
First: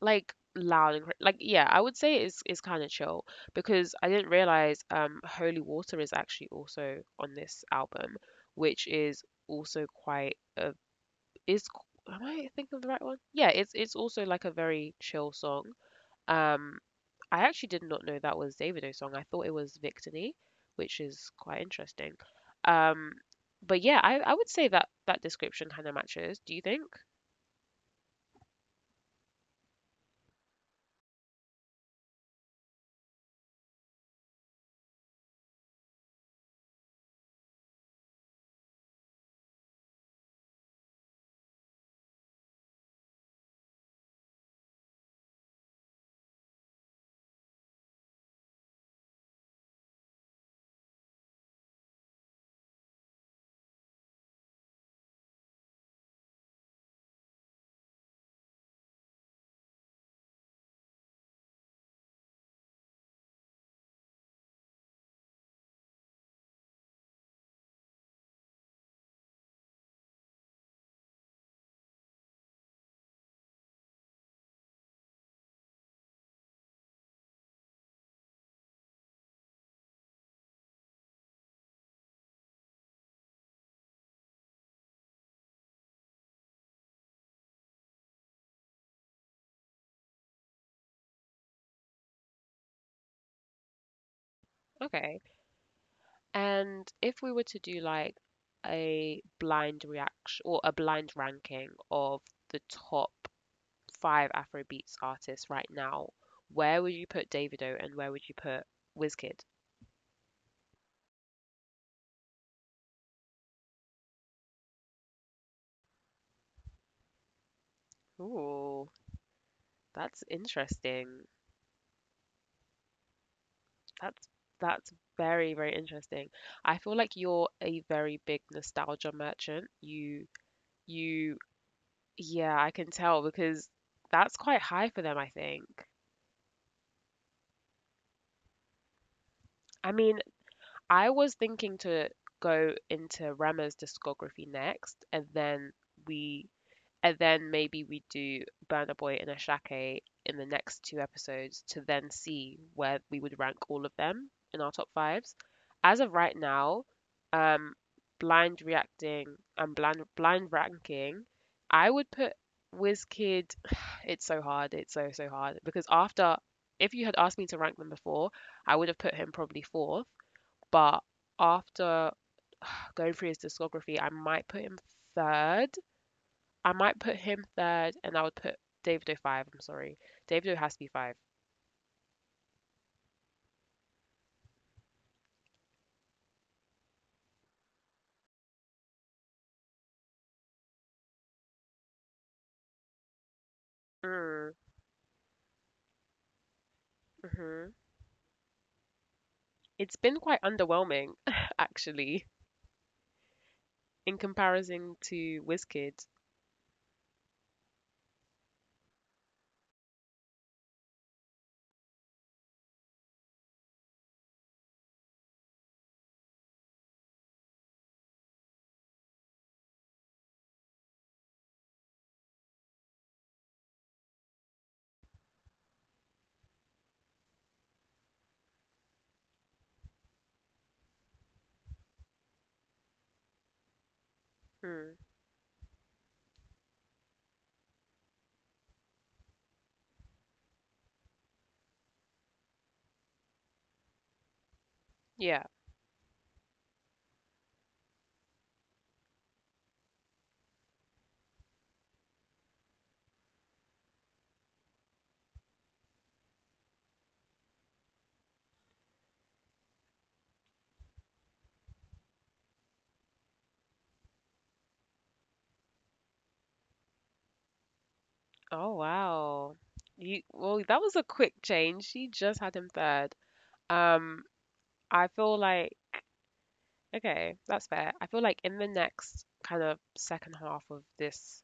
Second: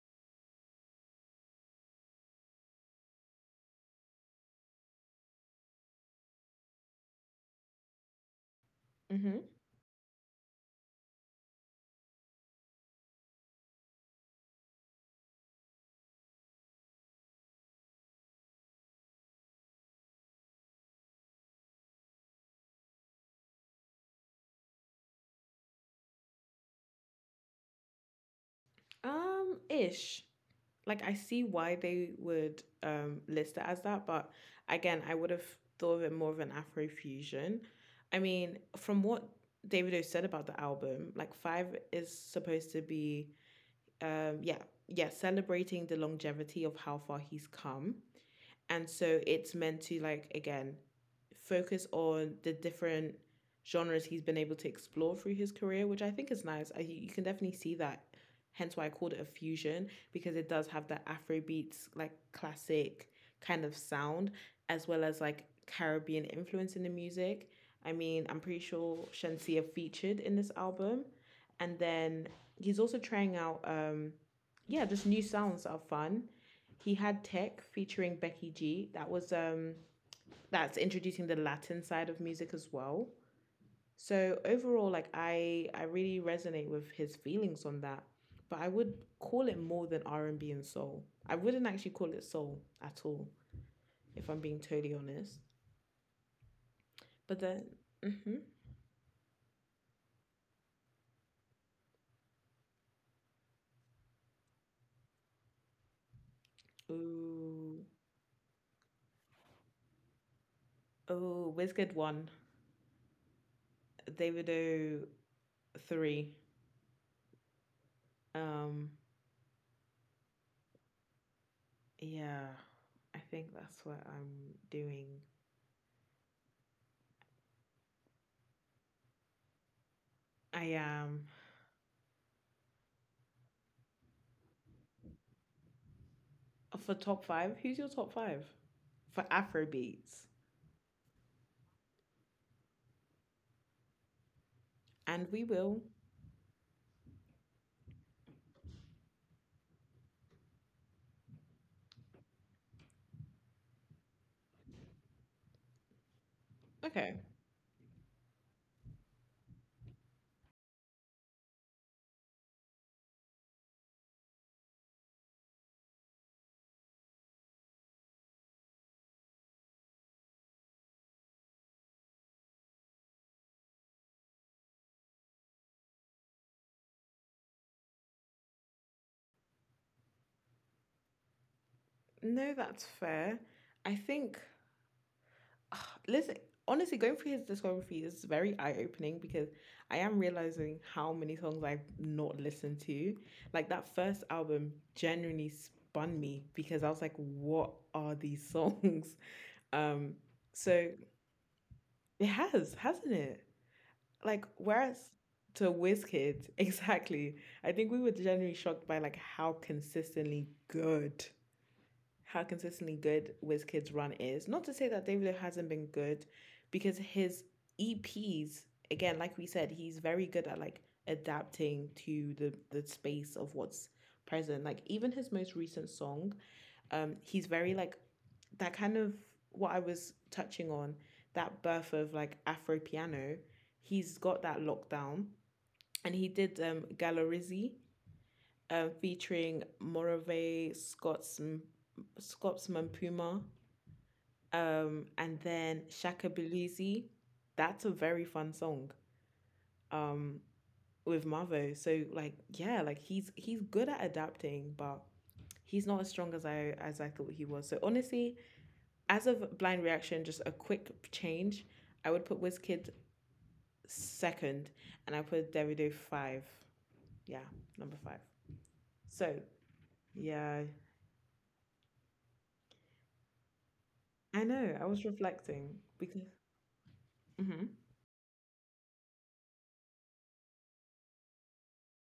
like loud and like yeah, I would say it's kind of chill because I didn't realize Holy Water is actually also on this album, which is
Mm-hmm.
also quite a am I thinking of the right one? Yeah, it's also like a very chill song. Um, I actually did not know that was Davido's song. I thought it was Victini, which is quite interesting. Um, but yeah, I would say that that description kind of matches. Do you think?
Ish. Like I see why they would list it as that, but again, I would have thought of it more of an Afro fusion. I mean, from what Davido said about the album, like Five is supposed to be, yeah, yeah, celebrating the longevity of how far he's come. And so it's meant to like again focus on the different genres he's been able to explore through his career, which I think is nice. You can definitely see that. Hence why I called it a fusion because it does have that Afrobeats like classic kind of sound as well as like Caribbean influence in the music. I mean, I'm pretty sure Shensia featured in this album. And then he's also trying out yeah, just new sounds that are fun. He had Tech featuring Becky G. That was that's introducing the Latin side of music as well. So overall, like I really resonate with his feelings on that. But I would call it more than R and B and soul. I wouldn't actually call it soul at all, if I'm being totally honest.
Okay.
But
And
then,
if we were to do
mm-hmm.
like a blind reaction or a blind ranking of the top five Afrobeats artists right now, where would you
Ooh,
put Davido and where would you put Wizkid?
oh, Wizkid one, Davido three. Um,
Ooh. That's interesting.
yeah, I think that's what I'm
That's
doing.
that's very, very interesting. I feel like you're a very big nostalgia merchant.
I
You
am.
you yeah, I can tell because that's quite high for them, I think.
For top five, who's your top five for Afro beats?
I mean, I was thinking to go into Rema's discography
And we
next
will.
and then we and then maybe we do Burner Boy and Ashake in the next two episodes to then see where we would rank all of them in our top fives. As of right
Okay.
now, um, blind reacting and blind ranking, I would put Kid. It's so hard. It's so so hard because after, if you had asked me to rank them before, I would have put him probably fourth. But after going through his discography, I might put him third, I might put him third, and I would put Davido five. I'm sorry. Davido has to be five.
No, that's fair. I think, listen, honestly, going through his discography is very eye opening because I am realizing how many songs I've not listened to. Like that first
Mm,
album genuinely spun me because I was like, what
hmm
are these songs?
It's
Um,
been quite
so
underwhelming,
it
actually,
has, hasn't it?
in
Like,
comparison
whereas
to
to
Wizkid.
WizKid, exactly. I think we were generally shocked by like how consistently good WizKid's run is. Not to say that Dave Lee hasn't been good, because his EPs, again, like we said, he's very good at like adapting to the space of what's present. Like even his most recent song, he's very like that kind of what I was touching on that birth of like Afro piano. He's got that lockdown,
Mm,
and he did Galarizzi featuring Morave, Scots, Scotsman Puma, and then
yeah.
Shaka Belizi. That's a very fun song um, with Mavo. So like yeah, like he's good at adapting, but he's not as strong as I thought he was. So honestly, as of blind reaction, just a quick change, I would put WizKid second and I put Davido five. Yeah, number five. So,
Oh, wow.
yeah,
You, well, that was a quick change. She just had him third.
I know. I
Um,
was
I
reflecting
feel
because.
like,
Hmm.
okay, that's fair. I feel like in the next kind of second half of this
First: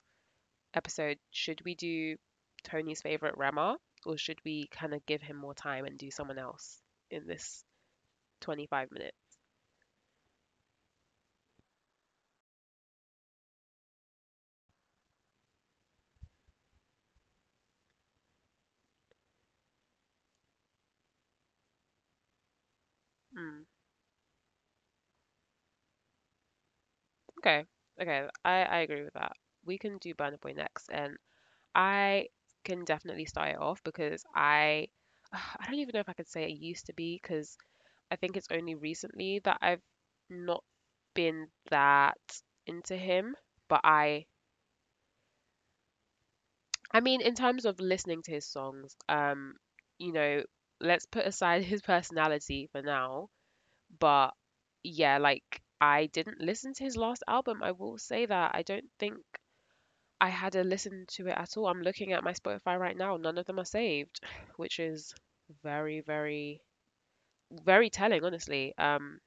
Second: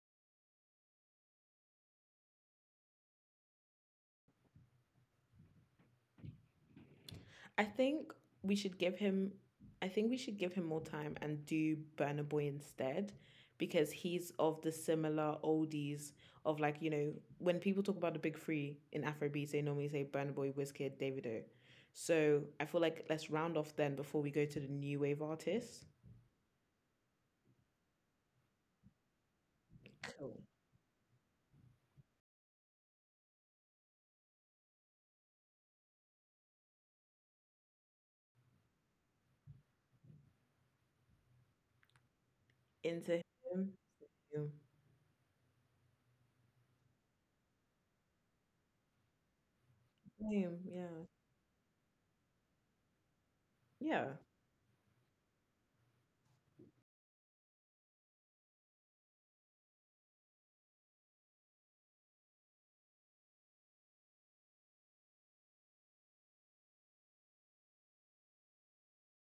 episode, should we do Tony's favorite Rama or should we kind of give him more time and do someone else in
I
this
think we should
25
give
minute?
him I think we should give him more time and do Burna Boy instead because he's of the similar oldies of like, you know, when people talk about the big three in Afrobeats, they normally say Burna Boy, Wizkid, Davido. So I feel like let's round
Mm,
off then before we go to the new wave artists.
okay, okay, I agree with that. We can do Burner
Cool.
Boy next, and I can definitely start it off because I I don't even know if I could say it used to be because I think it's only recently that I've not been that into him,
Into
but
him. Him.
I mean, in terms of listening to his songs, you know,
Him,
let's
yeah.
put aside his personality for now.
Yeah.
But yeah, like I didn't listen to his last album. I will say that I don't think I had a listen to it at all. I'm looking at my Spotify right now. None of them are saved, which is very, very, very telling, honestly.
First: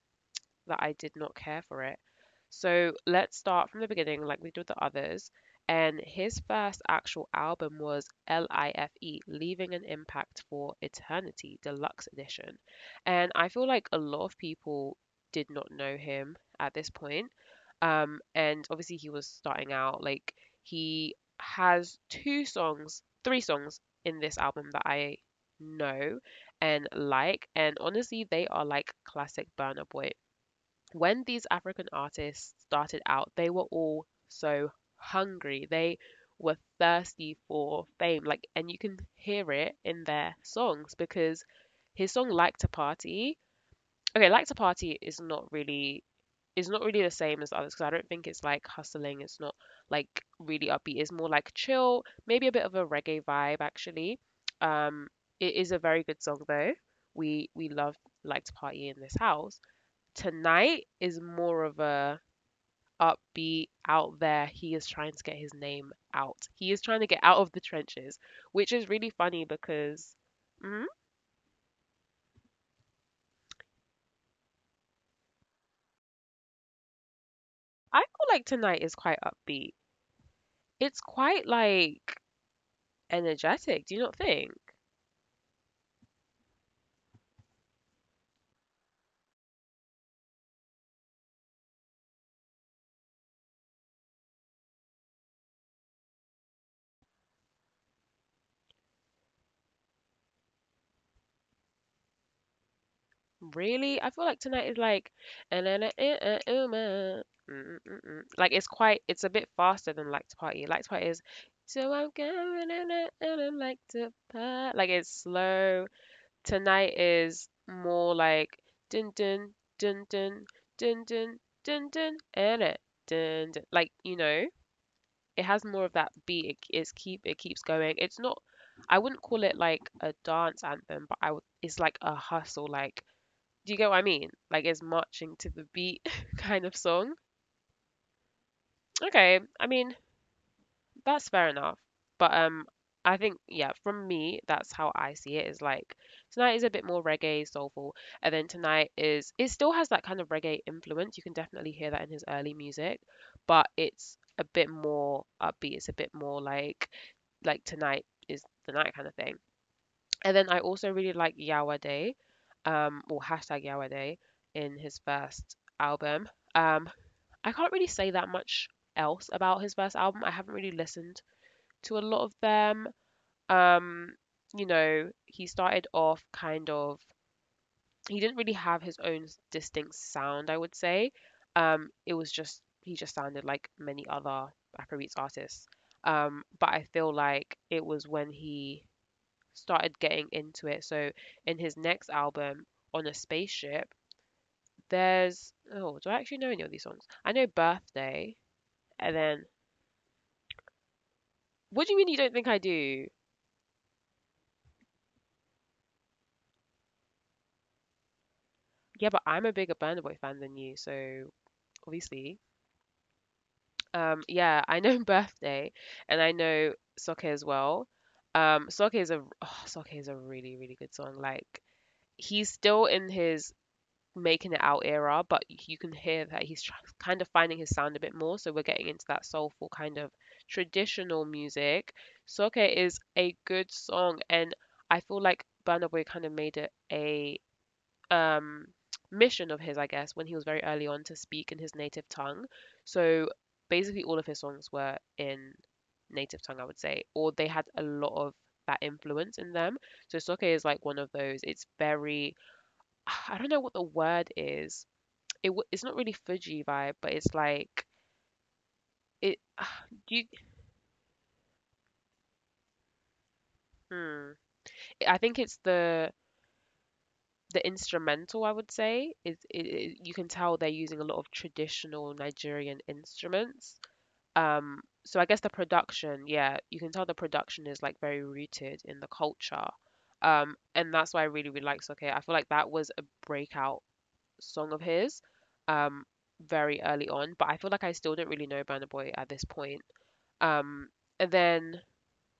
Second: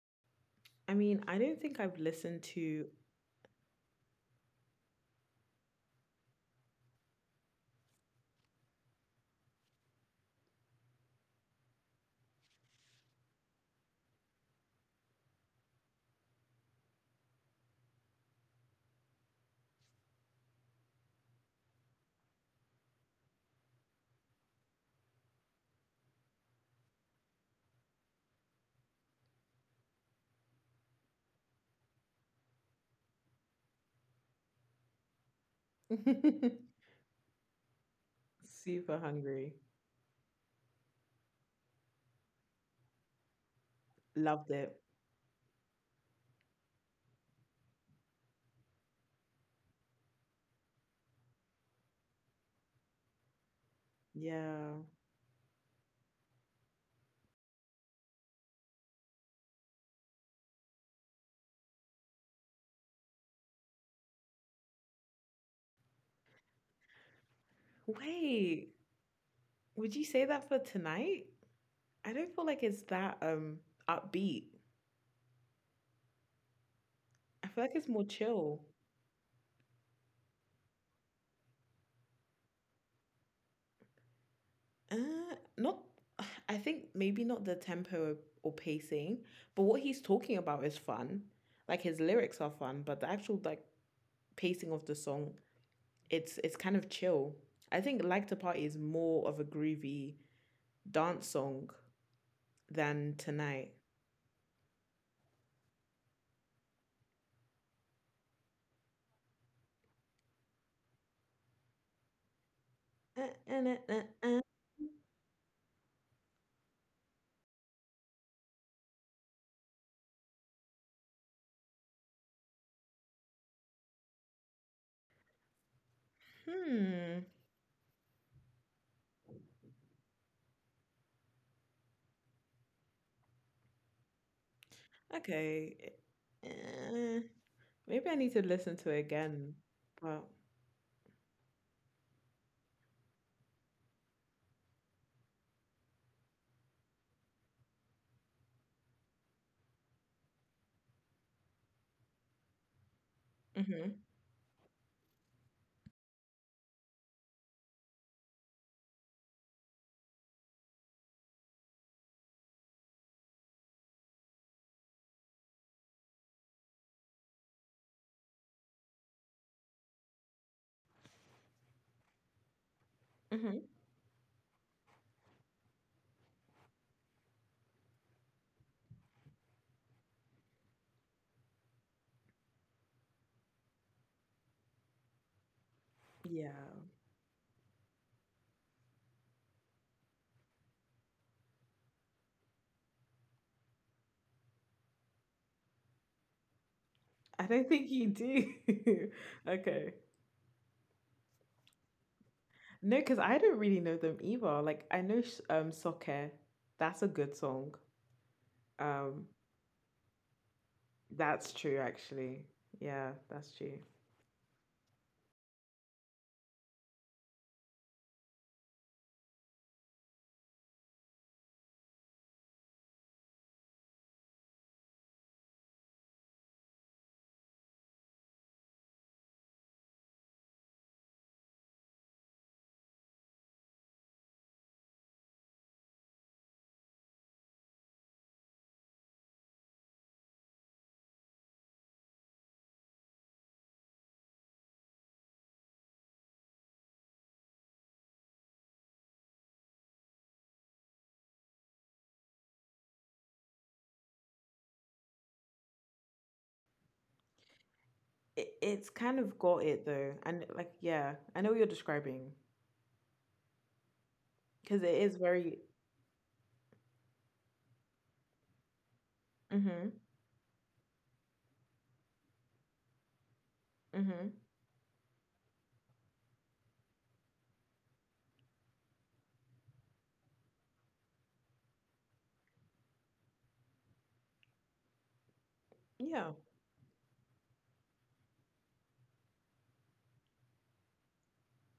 That I
I
did
mean,
not
I
care
don't think
for it.
I've listened
So
to.
let's start from the beginning, like we did with the others. And his first actual album was L.I.F.E., Leaving an Impact for Eternity, Deluxe Edition. And I feel like a lot of people did not know him at this point. And obviously, he was starting out. Like, he has two songs, three songs in this album that I know and like. And honestly, they are like classic Burner Boy. When these African artists started out, they were all so hungry. They were thirsty for fame. Like, and you can
Super
hear
Hungry.
it in their songs because his song "Like to Party." Okay, "Like
Loved
to
it.
Party" is not really, is not really the same as the others because I don't think it's like hustling. It's not like really upbeat. It's more like chill, maybe a bit of a reggae vibe actually.
Yeah.
Um, it is a very good song though. We love Like to Party in this house. Tonight is more of a upbeat, out there. He is trying to get his name out. He is trying to get out of the trenches, which
Wait,
is really funny
would you
because
say that for
mm,
tonight? I don't feel like it's that upbeat. I feel like it's
I
more
feel like
chill.
Tonight is quite upbeat. It's quite like energetic. Do you not think?
Not. I think maybe not the tempo or pacing, but what he's talking about is fun. Like his lyrics are fun, but the actual like pacing of the song, it's kind of chill. I think Like to Party is more of a groovy dance song than tonight.
Really? I feel like Tonight is like and then mm, mm, mm. Like it's quite, it's a bit faster than Like to Party. Like to Party is, so I'm going and
Uh,
I
uh,
like
uh,
to
uh, uh.
party. Like it's slow. Tonight is more like dun dun dun dun dun dun dun dun and it dun dun. Like, you know, it has more of that beat. It, it's keep, it
Hmm.
keeps going. It's not. I wouldn't call it like a dance anthem, but I would it's like a hustle, like do you get what I mean? Like it's marching to the beat
Okay.
kind of song.
Maybe I need to listen to it
Okay, I
again.
mean,
But
that's fair enough. But I think yeah, from me, that's how I see it is like tonight is a bit more reggae, soulful, and then tonight is it still has that kind of reggae influence. You can definitely hear that in his early music, but
mhm.
it's a bit more upbeat. It's a bit more like tonight is the night kind of thing. And then I also really like Yawa Day, or hashtag Yawa Day in his first album. Um, I can't really say that much else about his first album. I haven't really listened to a lot of them.
Mhm.
Um, you know, he started off kind of, he didn't really have his own distinct sound, I would say. It was just, he just sounded like many other Afrobeats artists.
Yeah.
But I feel like it was when he started getting into it. So in his next album, On a Spaceship, there's, oh, do I actually know any of these songs? I know
I don't think you
Birthday, and
do.
then,
Okay.
what do you mean you don't think I do?
No, because I don't really know them either. Like I know Soccer. That's a good song.
Yeah, but
Um,
I'm a bigger Burna Boy fan than you, so
that's true
obviously.
actually. Yeah, that's true.
Yeah, I know birthday, and I know soccer as well. Soccer is a oh, soccer is a really really good song. Like he's still in his making it out era, but you can hear that kind of finding his sound a bit more. So we're getting into that soulful kind of traditional music. Soccer is a good song, and I feel like Burna Boy kind of made it a um, mission of his, I guess, when he was very early on to speak in his native tongue. So basically, all of his songs were in native tongue, I would say, or they had a lot of that influence in them. So Soke is like one of those. It's very, I don't know what the word is. It's not really Fuji vibe, but it's like
It, it's kind
it.
of got it
Do you,
though, and like yeah, I know what you're describing
hmm.
because it
I
is
think it's
very.
the instrumental I would say is you
Mhm.
can tell they're using a lot of traditional Nigerian instruments.
Mhm.
So I guess the production, yeah, you can tell the production is like very rooted in the culture. And that's why I really, really like Soke. I feel like that was a breakout song of his, um, very
Yeah.
early on, but I feel like I still don't really know Burna Boy at this point. Um, and then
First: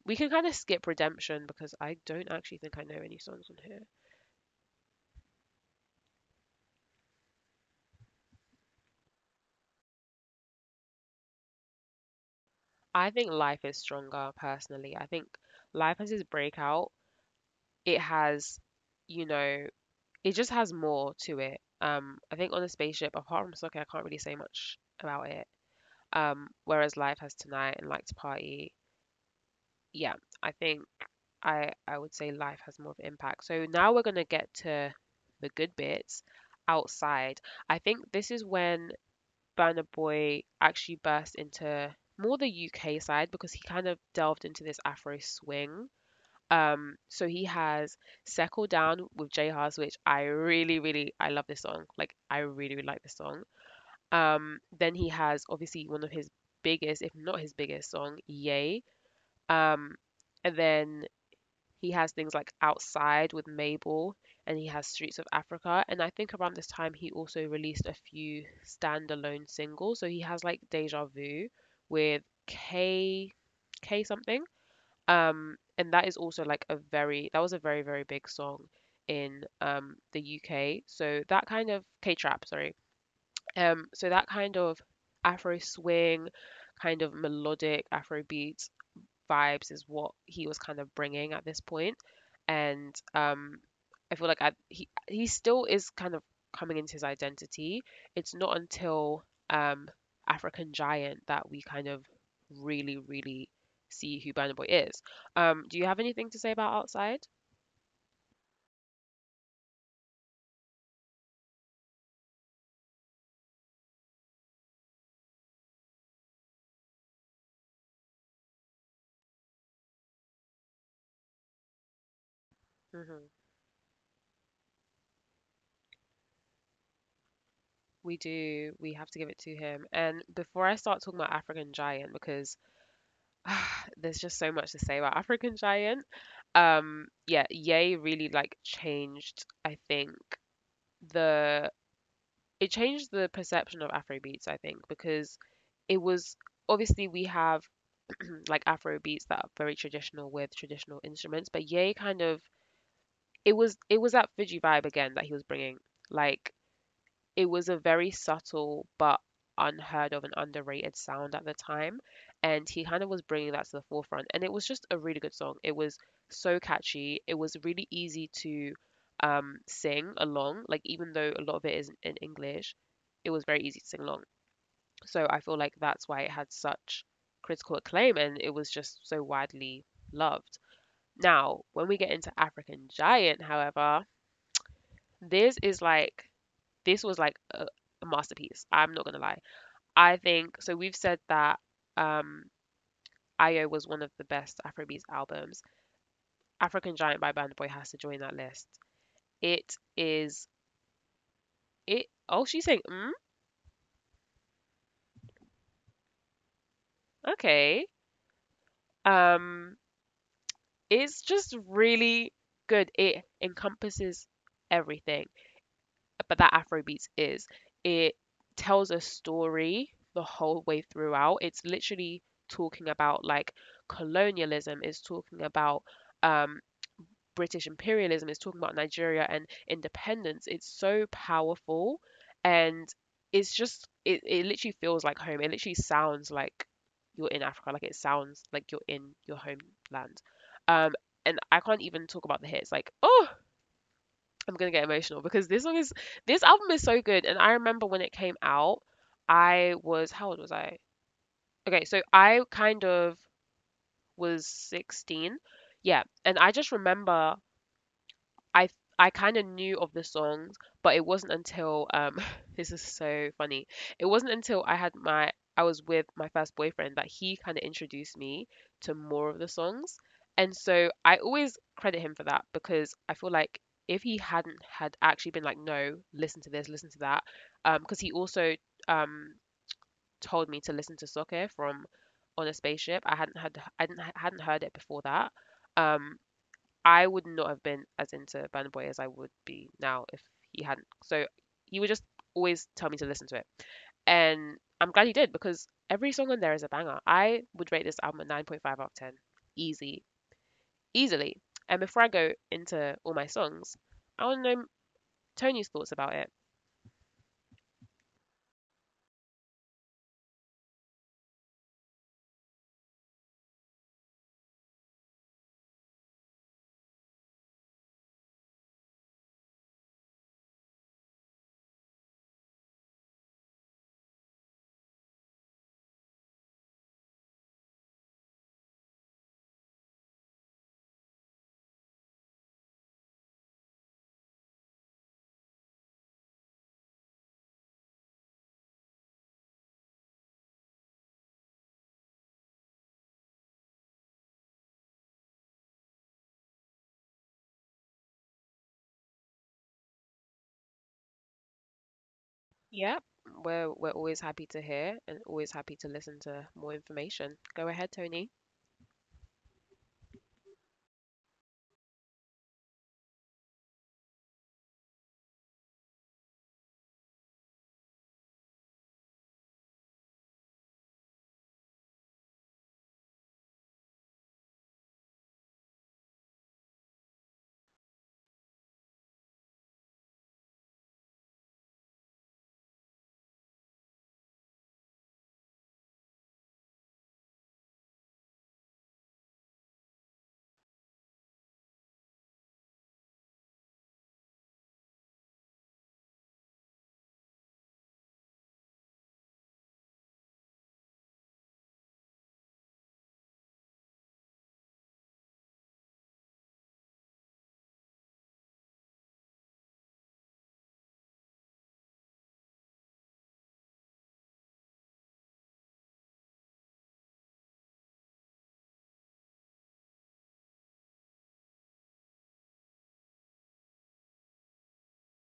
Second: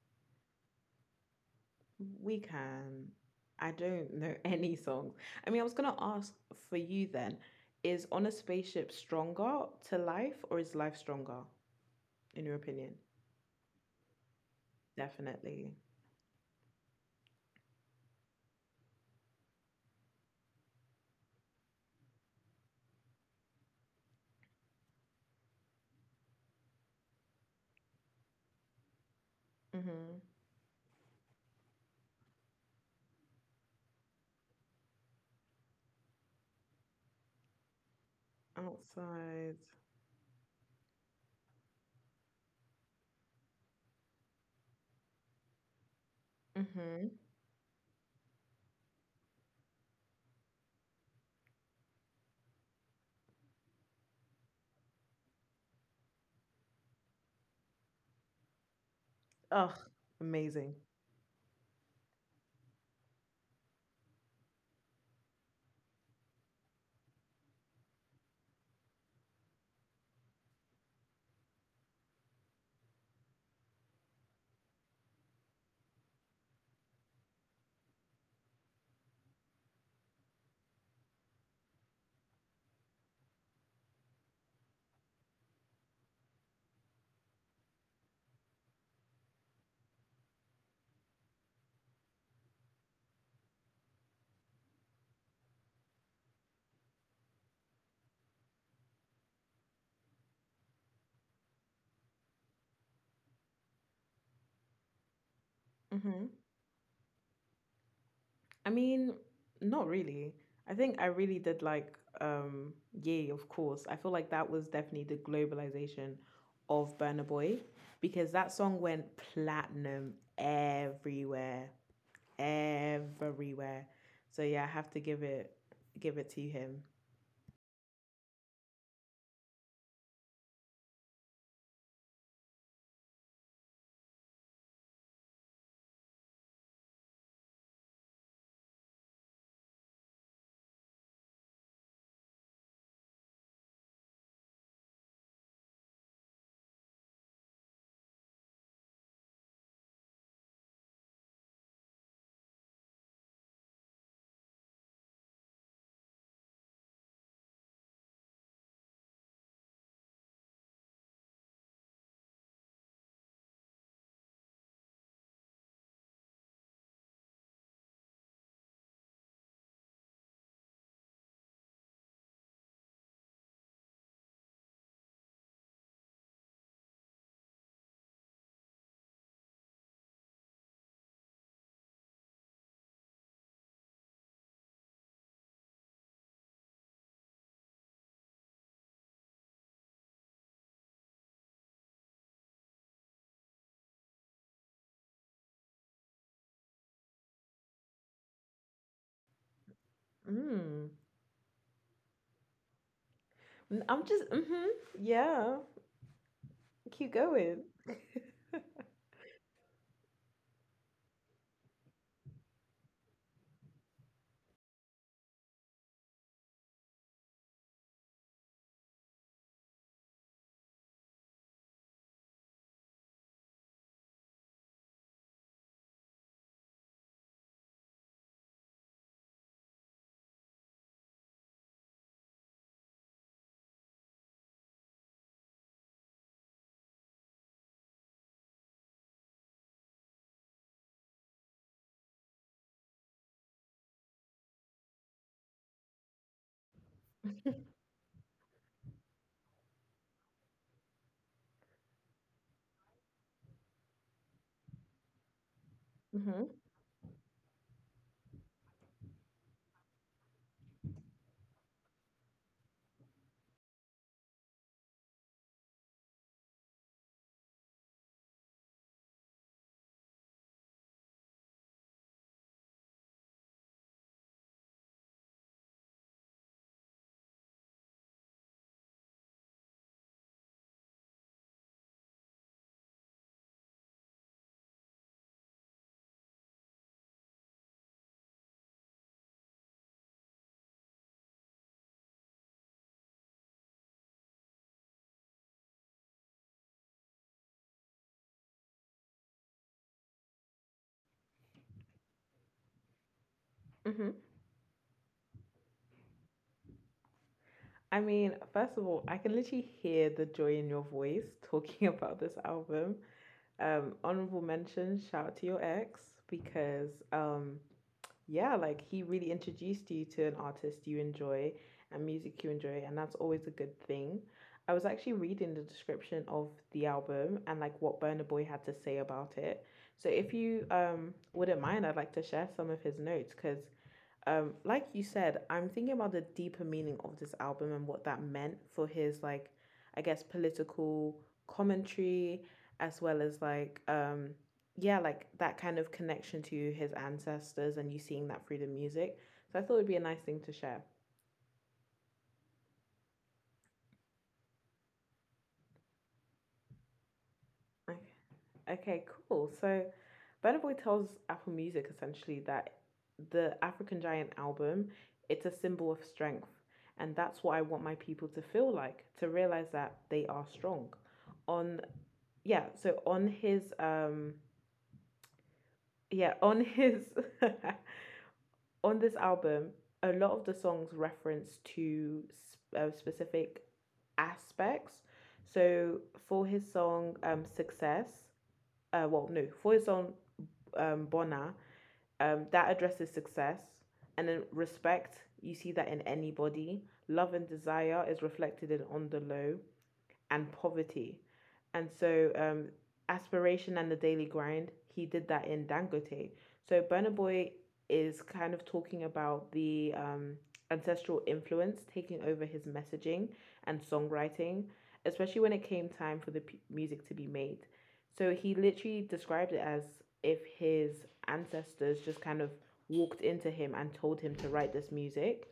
we can kind of skip Redemption because I don't
We
actually think I know
can.
any songs on
I
here.
don't know any songs. I mean, I was gonna ask for you then, is On a Spaceship stronger to life or is life stronger, in your opinion?
I think Life is Stronger personally. I think
Definitely.
Life has his breakout. It has, you know, it just has more to it. I think on the spaceship, apart from soccer, I can't really say much about it. Whereas Life has Tonight and Like to Party,
Mm-hmm.
yeah, I think I would say Life has more of an impact. So now we're gonna get to the good bits outside. I think this is when
Outside.
Burna Boy actually burst into more the UK side because he kind of delved into this Afro swing,
Mm-hmm.
so he has Settle Down with Jay Haas, which I really, really, I love this song. Like, I really, really like this song. Then he has obviously one of his biggest, if not his biggest song, Yay.
Ugh,
Um, and
amazing.
then he has things like Outside with Mabel, and he has Streets of Africa. And I think around this time he also released a few standalone singles. So he has like Deja Vu with K something. And that is also like a very that was a very, very big song in the UK. So that kind of K-trap, sorry. So that kind of Afro swing, kind of melodic Afro beats vibes is what he was kind of bringing at this point, and I feel like I, he still is kind of coming into his identity. It's not until um, African Giant that we kind of really really see who Burna Boy is. Do
Mm-hmm.
you have anything to say about Outside?
I mean, not really. I think I really did like Yay, of course. I feel like that was definitely the globalization of Burna Boy because that song went platinum everywhere.
Hmm.
Everywhere. So yeah, I have to give it to him.
We do. We have to give it to him. And before I start talking about African Giant, because there's just so much to say about African Giant. Yeah, Ye really like changed, I think, the it changed the perception of Afrobeats, I think, because it was obviously we have like Afro beats that are very traditional with traditional instruments, but Ye kind of it was that Fuji vibe again that he was bringing. Like it was a very subtle but unheard of and underrated sound at the time, and he kind of was bringing that to the forefront, and it was just a really good song. It was so catchy. It was really easy to sing along, like even though a lot of it is in English, it was very easy to sing along. So I feel like that's why it had such critical acclaim and it was just so widely loved. Now when we get into African Giant however, this is like this was like a masterpiece. I'm not gonna lie. I think so. We've said that um, IO was one of the best Afrobeats albums. African Giant by Burna Boy has to join that list. It is
Mm.
it. Oh, she's saying mm,
I'm just mm-hmm. Yeah. Keep going.
okay. Um, it's just really good. It encompasses everything. But that Afrobeats is. It tells a story the whole way throughout. It's literally talking about like colonialism, it's talking about um, British imperialism, it's talking about Nigeria and independence. It's so powerful and it's just, it literally feels like home. It literally sounds like you're in Africa, like it sounds like you're in your homeland. Um, and I can't even talk about the hits. Like, oh, I'm gonna get emotional because this album is so good. And I remember when it came out, I was how old was I? Okay, so I kind of was 16.
Mm-hmm.
Yeah, and I just remember I I kind of knew of the songs, but it wasn't until this is so funny. It wasn't until I had my I was with my first boyfriend that he kind of introduced me to more of the songs. And so I always credit him for that because I feel like if he hadn't had actually been like, no, listen to this, listen to that, because he also um told me to listen to Soccer from On a Spaceship. I didn't hadn't heard it before that. Um, I would not have been as into Burna Boy as I would be now if he hadn't. So he would just always tell me to listen to it, and I'm glad he did because every song on there is a banger. I would rate this album a 9.5 out of 10, easy, easily. And before I go into all my songs,
Mm-hmm.
I want to know Tony's thoughts about it.
I mean, first of all, I can literally hear the joy in your voice talking about this album. Honorable mention, shout out to your ex because yeah, like he really introduced you to an artist you enjoy and music you enjoy, and that's always a good thing. I was actually reading the description of the album and like what Burner Boy had to say about it. So if you wouldn't mind, I'd like to share some of his notes because like you said, I'm thinking about the deeper meaning of this album and what that meant for his like I guess political commentary as well as like yeah, like that kind of connection to his ancestors and you seeing that through the music, so I thought it'd be a nice thing to share.
Yeah, we're always happy to hear and always happy to listen to more information. Go
Okay.
ahead, Tony.
Okay, cool. So Burna Boy tells Apple Music essentially that the African Giant album, it's a symbol of strength. And that's what I want my people to feel like, to realize that they are strong. On yeah, so on his yeah, on his on this album, a lot of the songs reference to specific aspects. So for his song Success, well no, for his song Bona, um, that addresses success. And then respect, you see that in anybody. Love and desire is reflected in On the Low and poverty. And so, aspiration and the daily grind, he did that in Dangote. So, Burna Boy is kind of talking about the ancestral influence taking over his messaging and songwriting, especially when it came time for the music to be made. So, he literally described it as if his ancestors just kind of walked into him and told him to write this music.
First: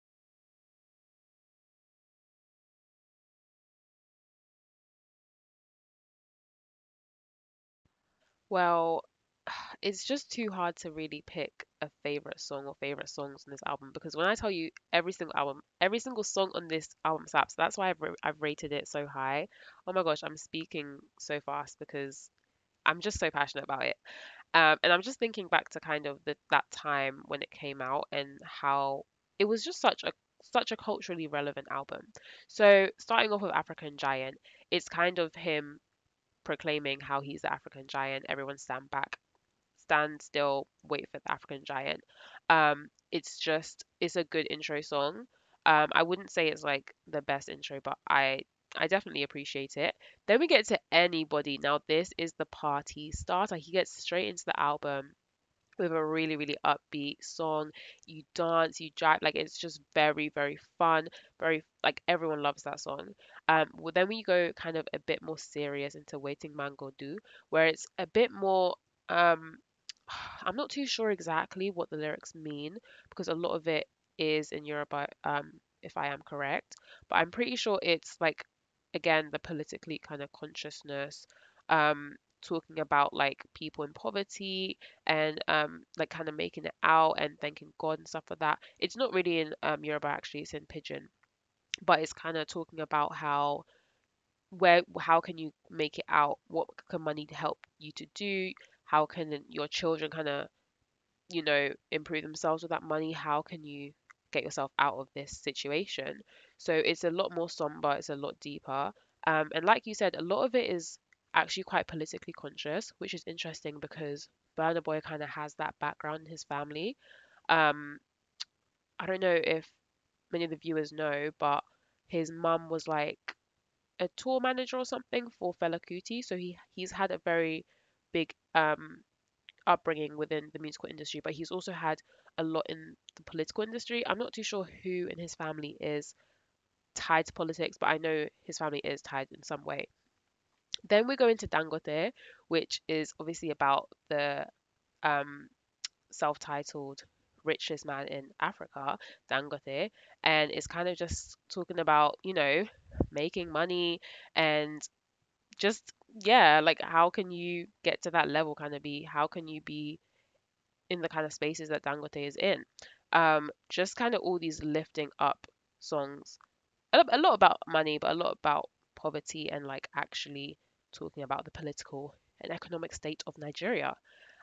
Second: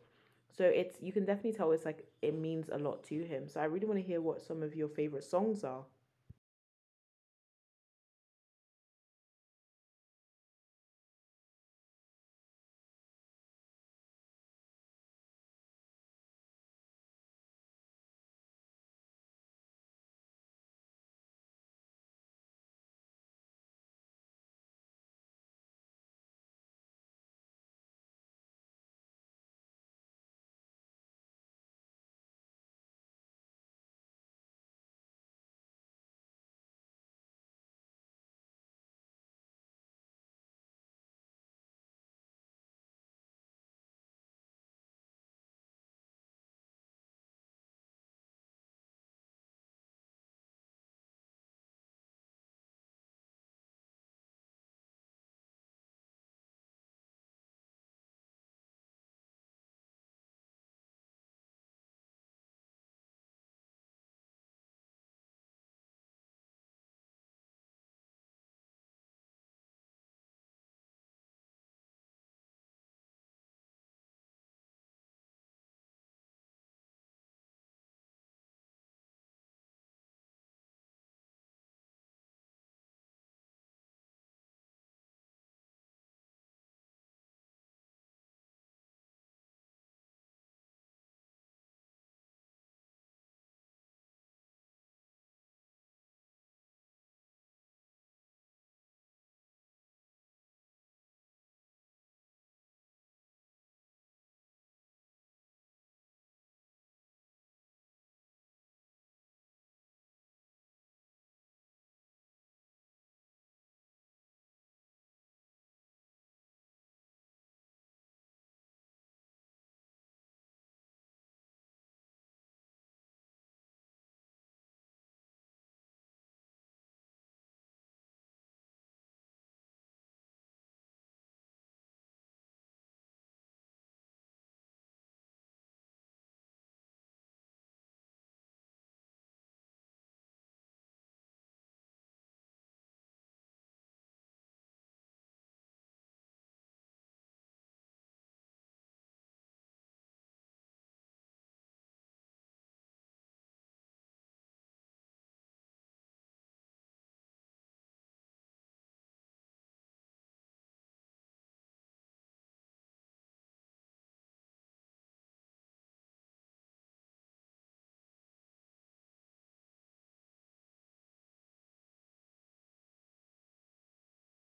So it's you can definitely tell it's like it means a lot to him. So I really want to hear what some of your favorite songs are.
Well, it's just too hard to really pick a favorite song or favorite songs on this album because when I tell you every single album, every single song on this album slaps. That's why I've rated it so high. Oh my gosh, I'm speaking so fast because I'm just so passionate about it. And I'm just thinking back to kind of that time when it came out and how it was just such a such a culturally relevant album. So starting off with African Giant, it's kind of him proclaiming how he's the African giant, everyone stand back, Stand Still, Wait for the African Giant. It's just it's a good intro song. I wouldn't say it's like the best intro, but I definitely appreciate it. Then we get to Anybody. Now this is the party starter. He gets straight into the album with a really, really upbeat song. You dance, you jive, like it's just very, very fun. Very like everyone loves that song. Well, then we go kind of a bit more serious into Waiting Mango Do, where it's a bit more. Um, I'm not too sure exactly what the lyrics mean because a lot of it is in Yoruba, if I am correct. But I'm pretty sure it's like, again, the politically kind of consciousness, um, talking about like people in poverty, and like kind of making it out and thanking God and stuff like that. It's not really in Yoruba actually, it's in Pidgin, but it's kind of talking about how where how can you make it out? What can money help you to do? How can your children kind of improve themselves with that money? How can you get yourself out of this situation? So it's a lot more somber, it's a lot deeper. And like you said, a lot of it is actually quite politically conscious, which is interesting because Burna Boy kind of has that background in his family. Um, I don't know if many of the viewers know, but his mum was like a tour manager or something for Fela Kuti, so he's had a very big upbringing within the musical industry, but he's also had a lot in the political industry. I'm not too sure who in his family is tied to politics, but I know his family is tied in some way. Then we go into Dangote, which is obviously about the um, self titled richest man in Africa, Dangote, and it's kind of just talking about, you know, making money and just, yeah, like how can you get to that level kind of be? How can you be in the kind of spaces that Dangote is in. Just kind of all these lifting up songs, a lot about money, but a lot about poverty and like actually talking about the political and economic state of Nigeria.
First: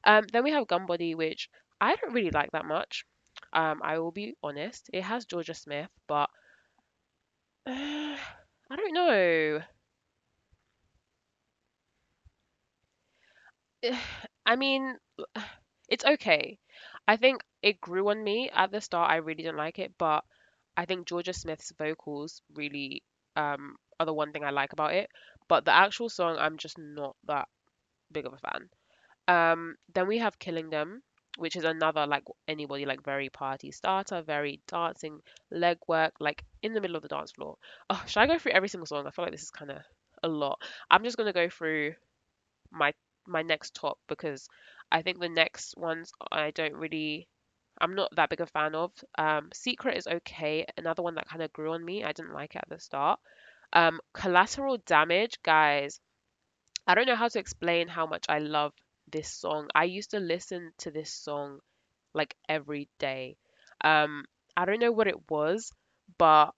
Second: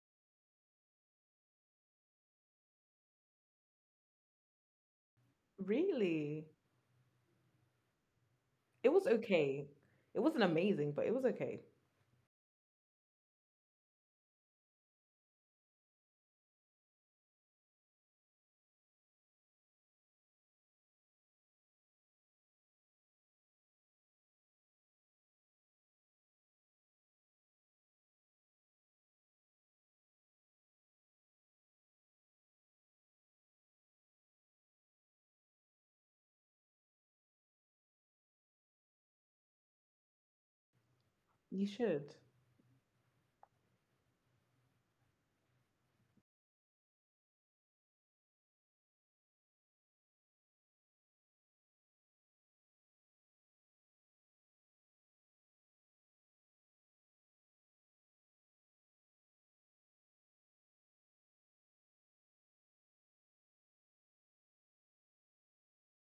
Then we have Gumbody, which I don't really like that much. I will be honest. It has Georgia Smith, but
Really?
uh, I
It
don't
was
know.
okay. It wasn't amazing, but it was okay.
I mean, it's okay. I think it grew on me at the start. I really didn't like it, but I think Georgia Smith's vocals really are the one thing I like about it. But the actual song, I'm just not that big of a fan. Then we have Killing Them, which is another like anybody like very party starter, very dancing legwork, like in the middle of the dance floor. Oh, should I go through every single song? I feel like this is kind of a lot. I'm just gonna go
You
through
should.
my my next top because I think the next ones I don't really I'm not that big a fan of. Secret is okay. Another one that kind of grew on me. I didn't like it at the start. Collateral Damage, guys. I don't know how to explain how much I love this song. I used to listen to this song like every day. Um, I don't know what it was, but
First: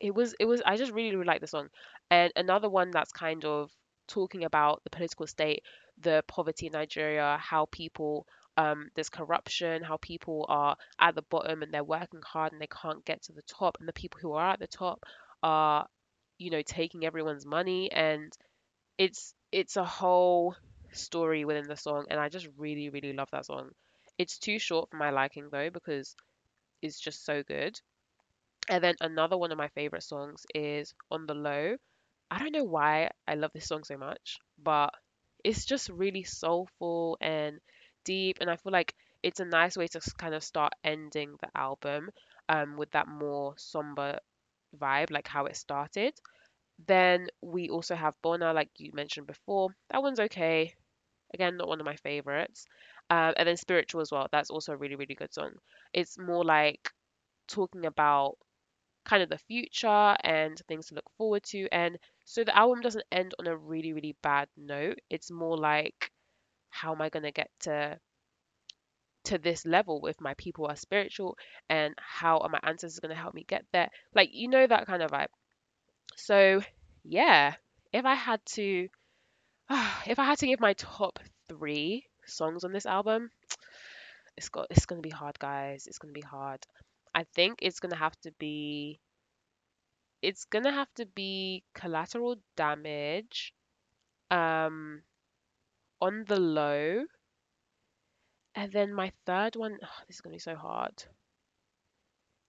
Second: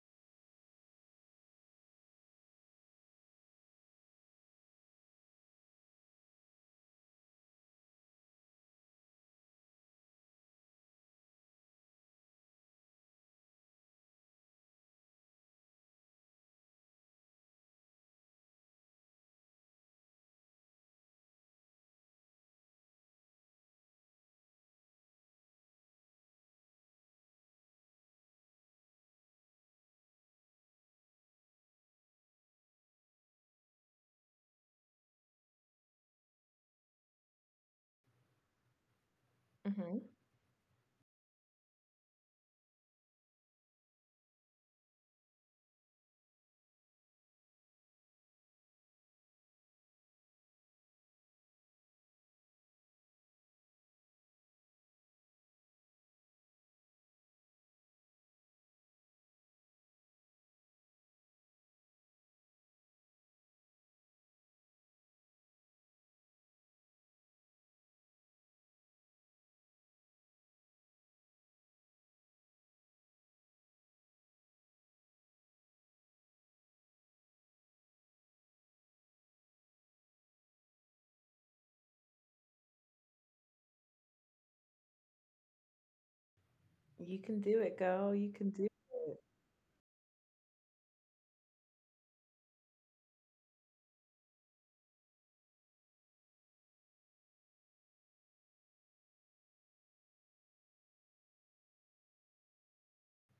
it was I just really, really like the song. And another one that's kind of talking about the political state, the poverty in Nigeria, how people there's corruption, how people are at the bottom and they're working hard and they can't get to the top, and the people who are at the top are, you know, taking everyone's money and it's a whole story within the song and I just really, really love that song. It's too short for my liking though because it's just so good. And then another one of my favorite songs is On the Low. I don't know why I love this song so much, but it's just really soulful and deep. And I feel like it's a nice way
Hmm.
to kind of start ending the album with that more somber vibe, like how it started. Then we also have Bona, like you mentioned before. That one's okay. Again, not one of my favorites. And then Spiritual as well. That's also a really, really good song. It's more like talking about kind of the future and things to look forward to. And so the album doesn't end on a really, really bad note. It's more like, how am I going to get to this level if my people are spiritual and how are my ancestors going to help me get there, like, you know, that kind of vibe. So yeah, if I had to if I had to give my top three songs on this album, it's going to be hard, guys, it's going to be
You
hard.
can do it,
I
girl.
think
You can
it's going
do
to have to
it.
be it's gonna have to be Collateral Damage, um, on the Low, and then my third one, this is gonna be so hard.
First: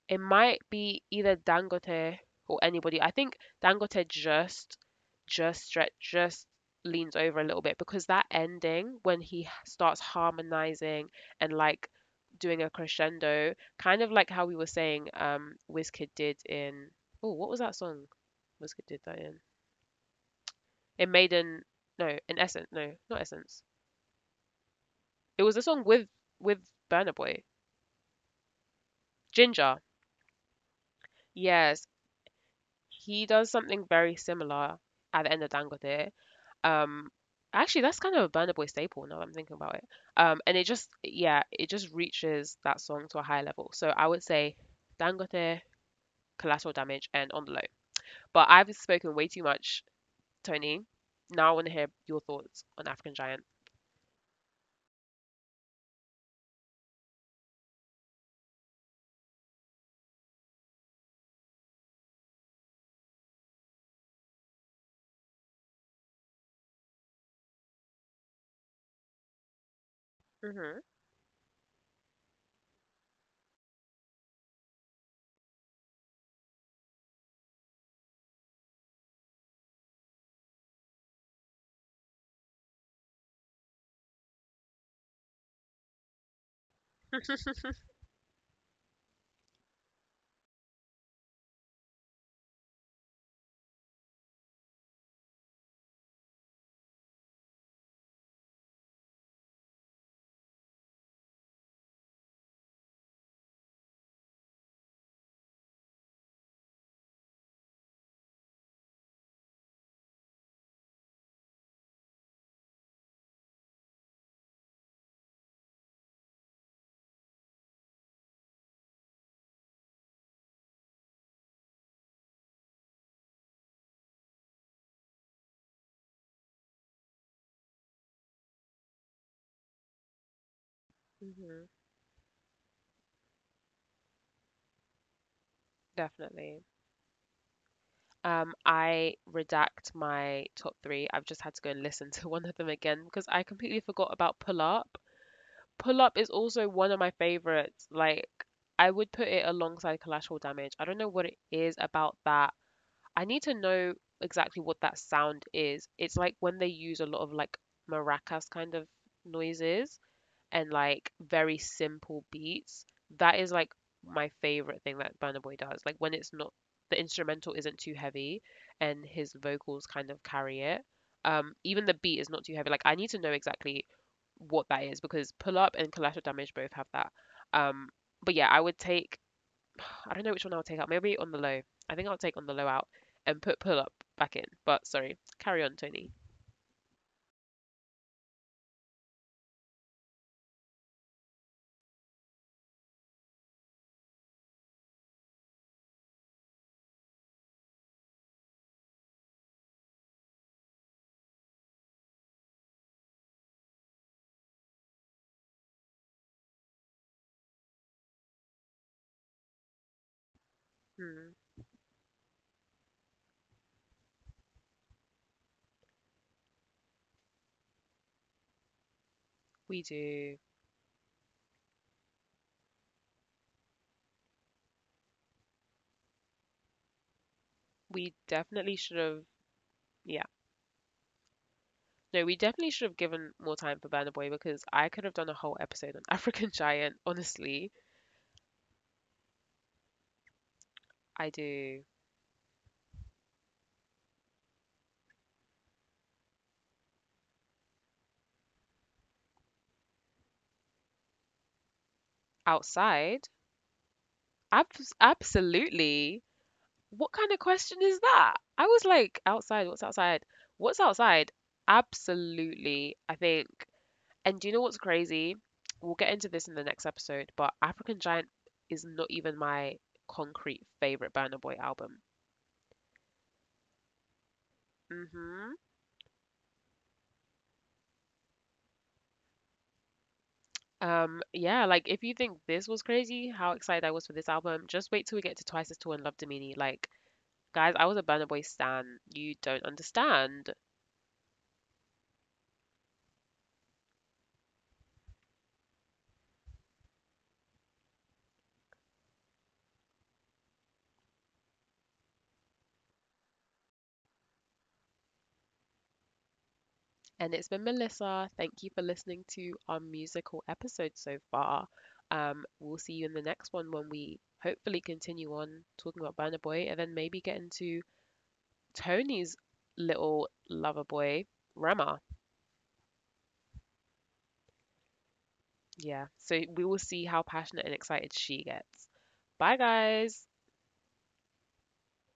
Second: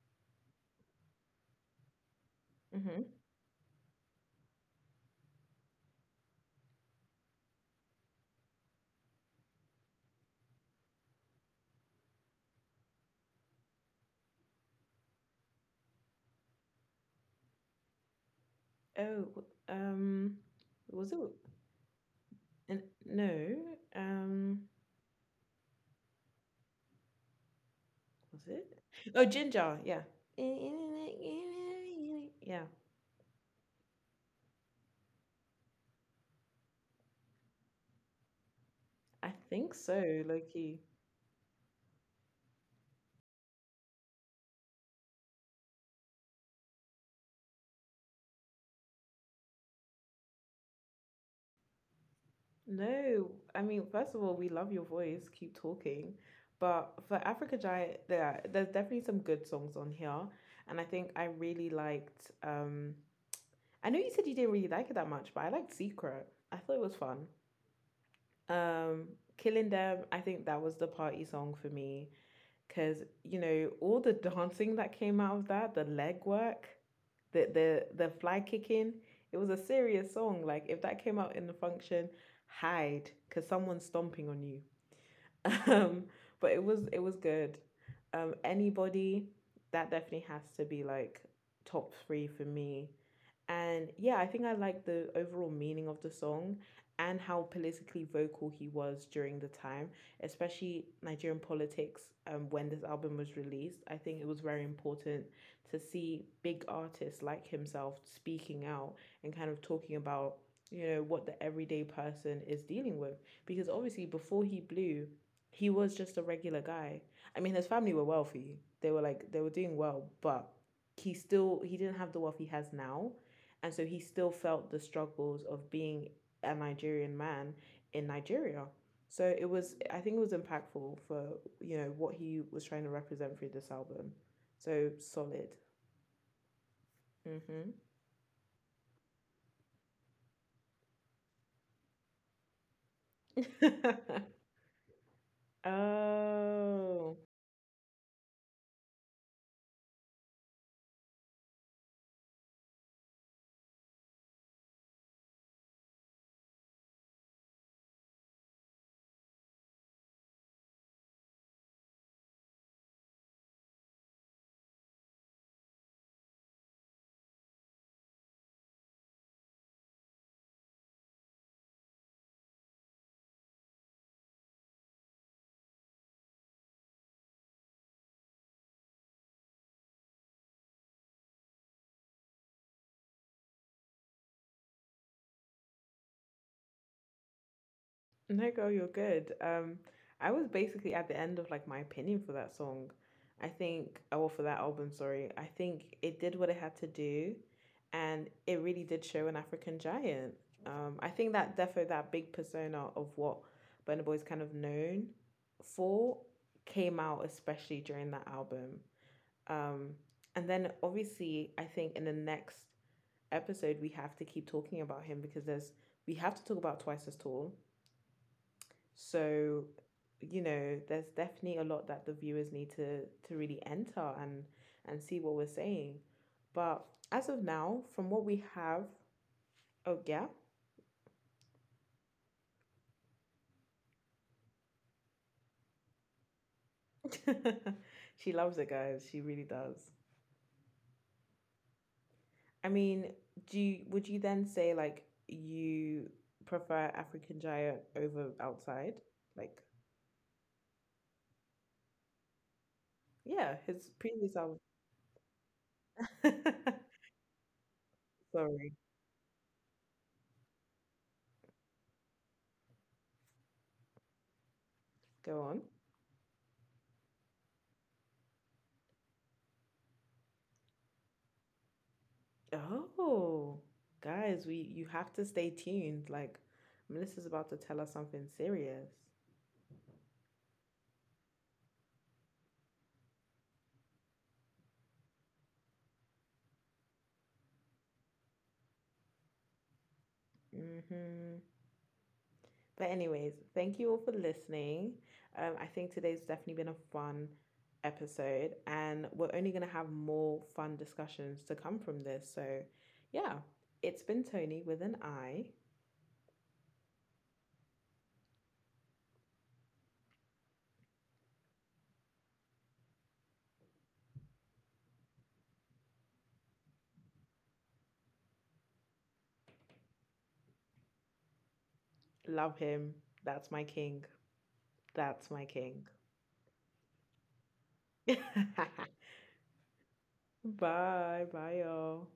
It might be either Dangote or anybody.
Hmm.
I think Dangote just stretch, just leans over a little bit because that ending when he starts harmonizing and like doing a crescendo, kind of like how we were saying, Wizkid did in, oh, what was that song? Wizkid did that in.
Oh,
It made
was it?
an no, an Essence. No, not Essence.
No, um,
It was a song with with Burna Boy.
was it? Oh,
Ginger.
Ginger. Yeah.
Yes,
Yeah,
he does something very similar at the end of Dangote. Um, Actually, that's kind of a Burna Boy staple now that I'm thinking
I
about it.
think so,
And it just
Loki.
yeah, it just reaches that song to a higher level. So I would say Dangote, Collateral Damage, and On the Low. But I've spoken way too much, Tony. Now I want to hear your thoughts on African Giant.
No, I mean, first of all, we love your voice. Keep talking. But for Africa Giant, there there's definitely some good songs on here, and I think I really liked. I know you said you didn't really like it that much, but I liked Secret. I thought it was fun. Um, Killing Them, I
Hmm.
think that was the party song for me. Cause you know all the dancing that came out of that, the leg work, the fly kicking. It was a serious song. Like if that came out in the function, hide, cause someone's stomping on you. Um, but it was good. Anybody that definitely has to be like top three for me. And yeah, I think I like the overall meaning of the song and how politically vocal he was during the time, especially Nigerian politics. When this album was released, I think it was very important to see big artists like himself speaking out and kind of talking about, you know, what the everyday person is dealing with. Because obviously, before he blew, he was just a regular guy. I mean, his family were wealthy, they were like, they were doing well, but he still he didn't have the wealth he has now and so he still felt the struggles of being a Nigerian man in Nigeria. So it was, I think it was impactful for,
Hmm.
you know, what he was trying to represent through this album. So solid.
Definitely.
Mm-hmm.
I redact my top three. I've just had to go and listen to one of them again because I completely forgot about Pull Up. Pull Up is also one of my
Oh.
favorites. Like, I would put it alongside Collateral Damage. I don't know what it is about that. I need to know exactly what that sound is. It's like when they use a lot of like maracas kind of noises and like very simple beats. That is like my favorite thing that Burna Boy does. Like when it's not the instrumental isn't too heavy and his vocals kind of carry it. Even the beat is not too heavy. Like I need to know exactly what that is because Pull Up and Collateral Damage both have that. Um, but yeah, I would take I don't know which one I'll take out. Maybe On the Low. I think I'll take On the Low out and put Pull Up back in. But sorry, carry on, Tony.
No, girl, you're good. I was basically at the end of like my opinion for that song. I think, or for that album, sorry. I think it did what it had to do, and it really did show an African giant. I think that defo, that big persona of what Burna Boy is kind of known for, came out especially during that album. Um, and then
Hmm,
obviously, I think in the next episode we have to keep talking about him because there's we have to talk about Twice as Tall
we
so,
do.
you know, there's definitely a lot that the viewers need to really enter and see what we're saying. But as of
We
now, from what
definitely
we
should have.
have,
Yeah.
oh yeah,
No, we definitely should have given more time for Burna Boy because I could have done a whole episode on African Giant. Honestly,
she loves it, guys. She really does.
I do.
I mean, do you, would you then say like you prefer African Giant over Outside? Like,
Outside?
yeah, his
Abs-
previous album.
absolutely. What kind of question is that? I was like,
Sorry,
outside, what's outside? What's outside? Absolutely, I think. And do you know what's crazy? We'll
go
get into
on.
this in the next episode, but African Giant is not even my concrete favorite Burna Boy album.
Oh, guys, we
Hmm.
you have to stay tuned. Like Melissa's about to tell us something serious.
Yeah, like if you think this was crazy, how excited I was for this album, just wait till we get to Twice as Tall and Love Domini. Like, guys, I was a Burna Boy stan. You don't understand.
Hmm. But anyways, thank you all for listening. I think today's definitely been a fun episode, and we're only gonna have more fun discussions to come from this. So, yeah, it's been Tony with an I.
And it's been Melissa. Thank you for listening to our musical episode so far. We'll see you in the next one when we hopefully continue on talking about Burna Boy and then maybe get into Tony's little lover boy, Rama.
Love him. That's my king. That's my king.
Yeah, so we will see how passionate and excited she gets.
Bye,
Bye, guys.
bye, y'all.